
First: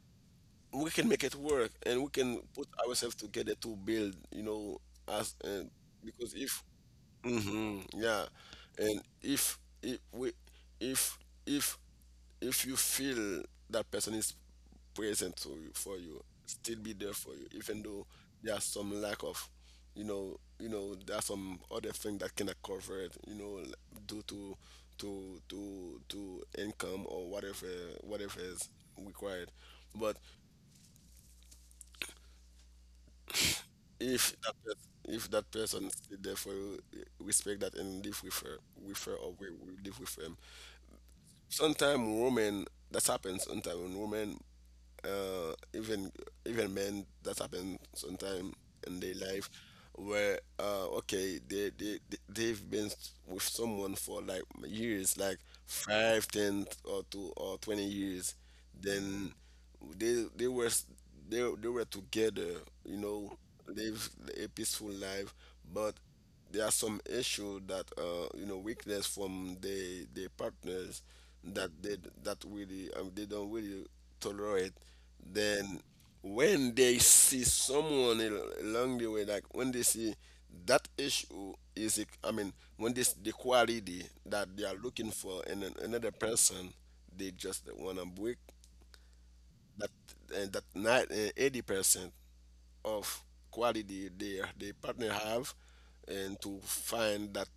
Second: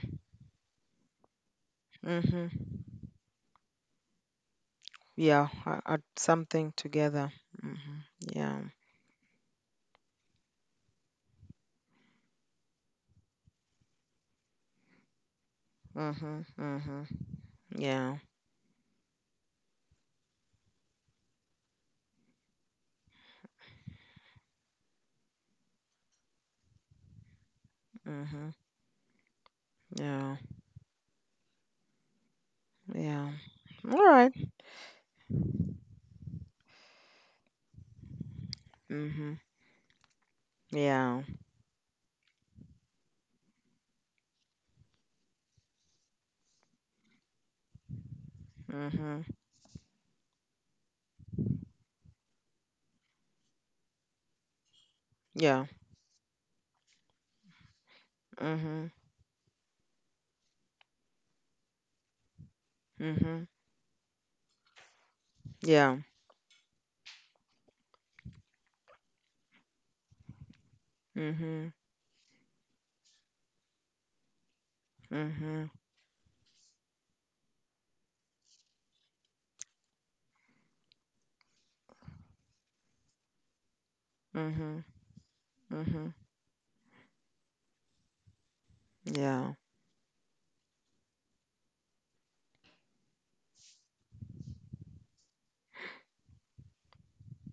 B: we can make it work, and we can put
A: Mm-hmm.
B: ourselves together to build, as
A: Yeah, I,
B: because if
A: something together. Mm-hmm.
B: yeah,
A: Yeah.
B: and if we if if if you feel that person is present to you, for you,
A: Mm-hmm.
B: still be
A: Mm-hmm.
B: there for you, even though
A: Yeah.
B: there's some lack of, there's some other thing that cannot cover it, due to income, or whatever
A: Mm-hmm.
B: is required. But
A: Yeah. Yeah. All right.
B: if that pers- if that person is there for you, respect that and live with her,
A: Mm-hmm.
B: or we live with her.
A: Yeah.
B: Sometimes women, that happens sometimes. Women, uh, even even men, that happens sometimes in their
A: Mm-hmm.
B: life, where okay, they've been with someone for like years, like
A: Yeah.
B: 5, 10, or 2 or 20 years.
A: Mm-hmm.
B: Then they they were s- they were together,
A: Mm-hmm.
B: live a peaceful life, but
A: Yeah.
B: there are some issue that weakness from the partners,
A: Mm-hmm.
B: that they that really they don't really tolerate.
A: Mm-hmm.
B: Then when they see someone along the way, like when they see that issue is I mean, when this the quality that they are
A: Mm-hmm.
B: looking for in another
A: Mm-hmm.
B: person, they just want to break
A: Yeah.
B: that and that 80% of quality their partner have, and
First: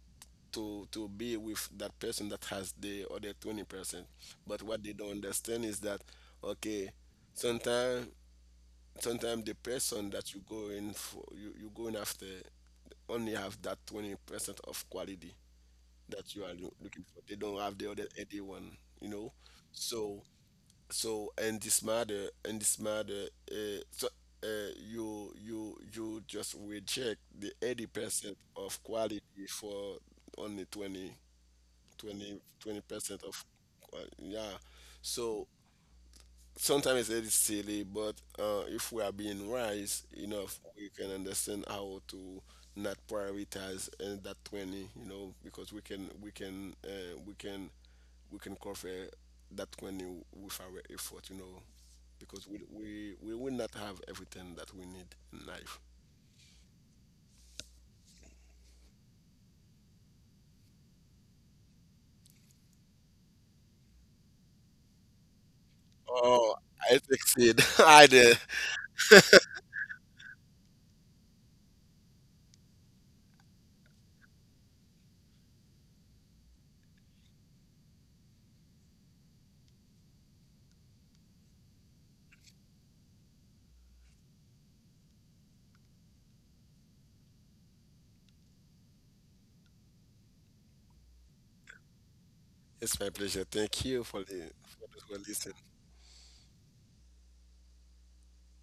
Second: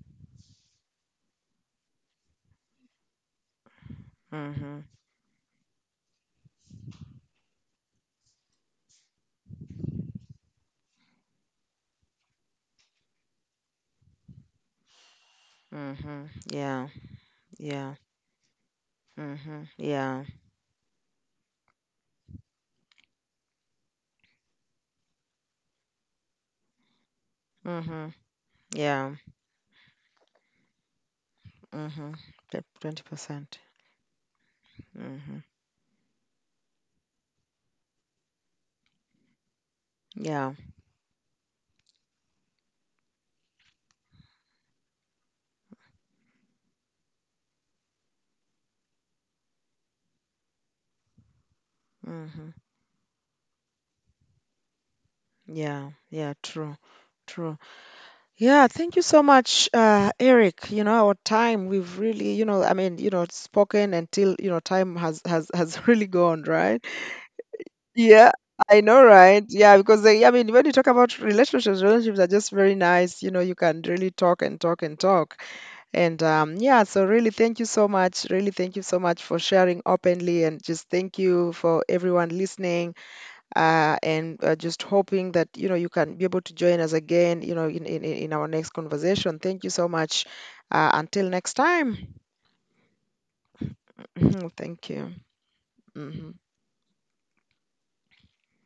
B: to be with that person that has the other 20%. But
A: Mm-hmm.
B: what they don't understand is that, okay, sometimes sometimes the person that you go in for you going after only have that 20% of quality
A: Mm-hmm.
B: that you are
A: Yeah.
B: looking for. They don't have the
A: Yeah.
B: other 81. you know
A: Mm-hmm.
B: so
A: Yeah.
B: in this matter, so uh, you just reject the
A: Mm-hmm.
B: 80% of
A: Yeah.
B: quality for only twenty
A: Mm-hmm.
B: twenty twenty
A: Twenty
B: percent of
A: percent.
B: quality. Yeah,
A: Mm-hmm.
B: so sometimes it is silly, but if we are being wise
A: Yeah.
B: enough, we can understand how to not prioritize and that 20, because we can cover that 20 with our effort, because
A: Mm-hmm.
B: we will not have everything that we need in life.
A: Yeah. Yeah. True. True. Yeah, thank you so much, Eric. You know, our time, we've really, you know, I mean, you know, spoken until, you know, time has has really gone,
B: Oh,
A: right?
B: I succeed. I
A: Yeah,
B: did.
A: I know, right? Yeah, because they, I mean, when you talk about relationships, relationships are just very nice. You know, you can really talk and talk and talk. And yeah, so really, thank you so much. Really, thank you so much for sharing openly, and just thank you for everyone listening and just hoping that you know, you can be able to join us again, you know, in our next conversation. Thank you so much, until next time.
B: It's my pleasure. Thank you for the for
A: Thank you.
B: this listening.
A: Hmm.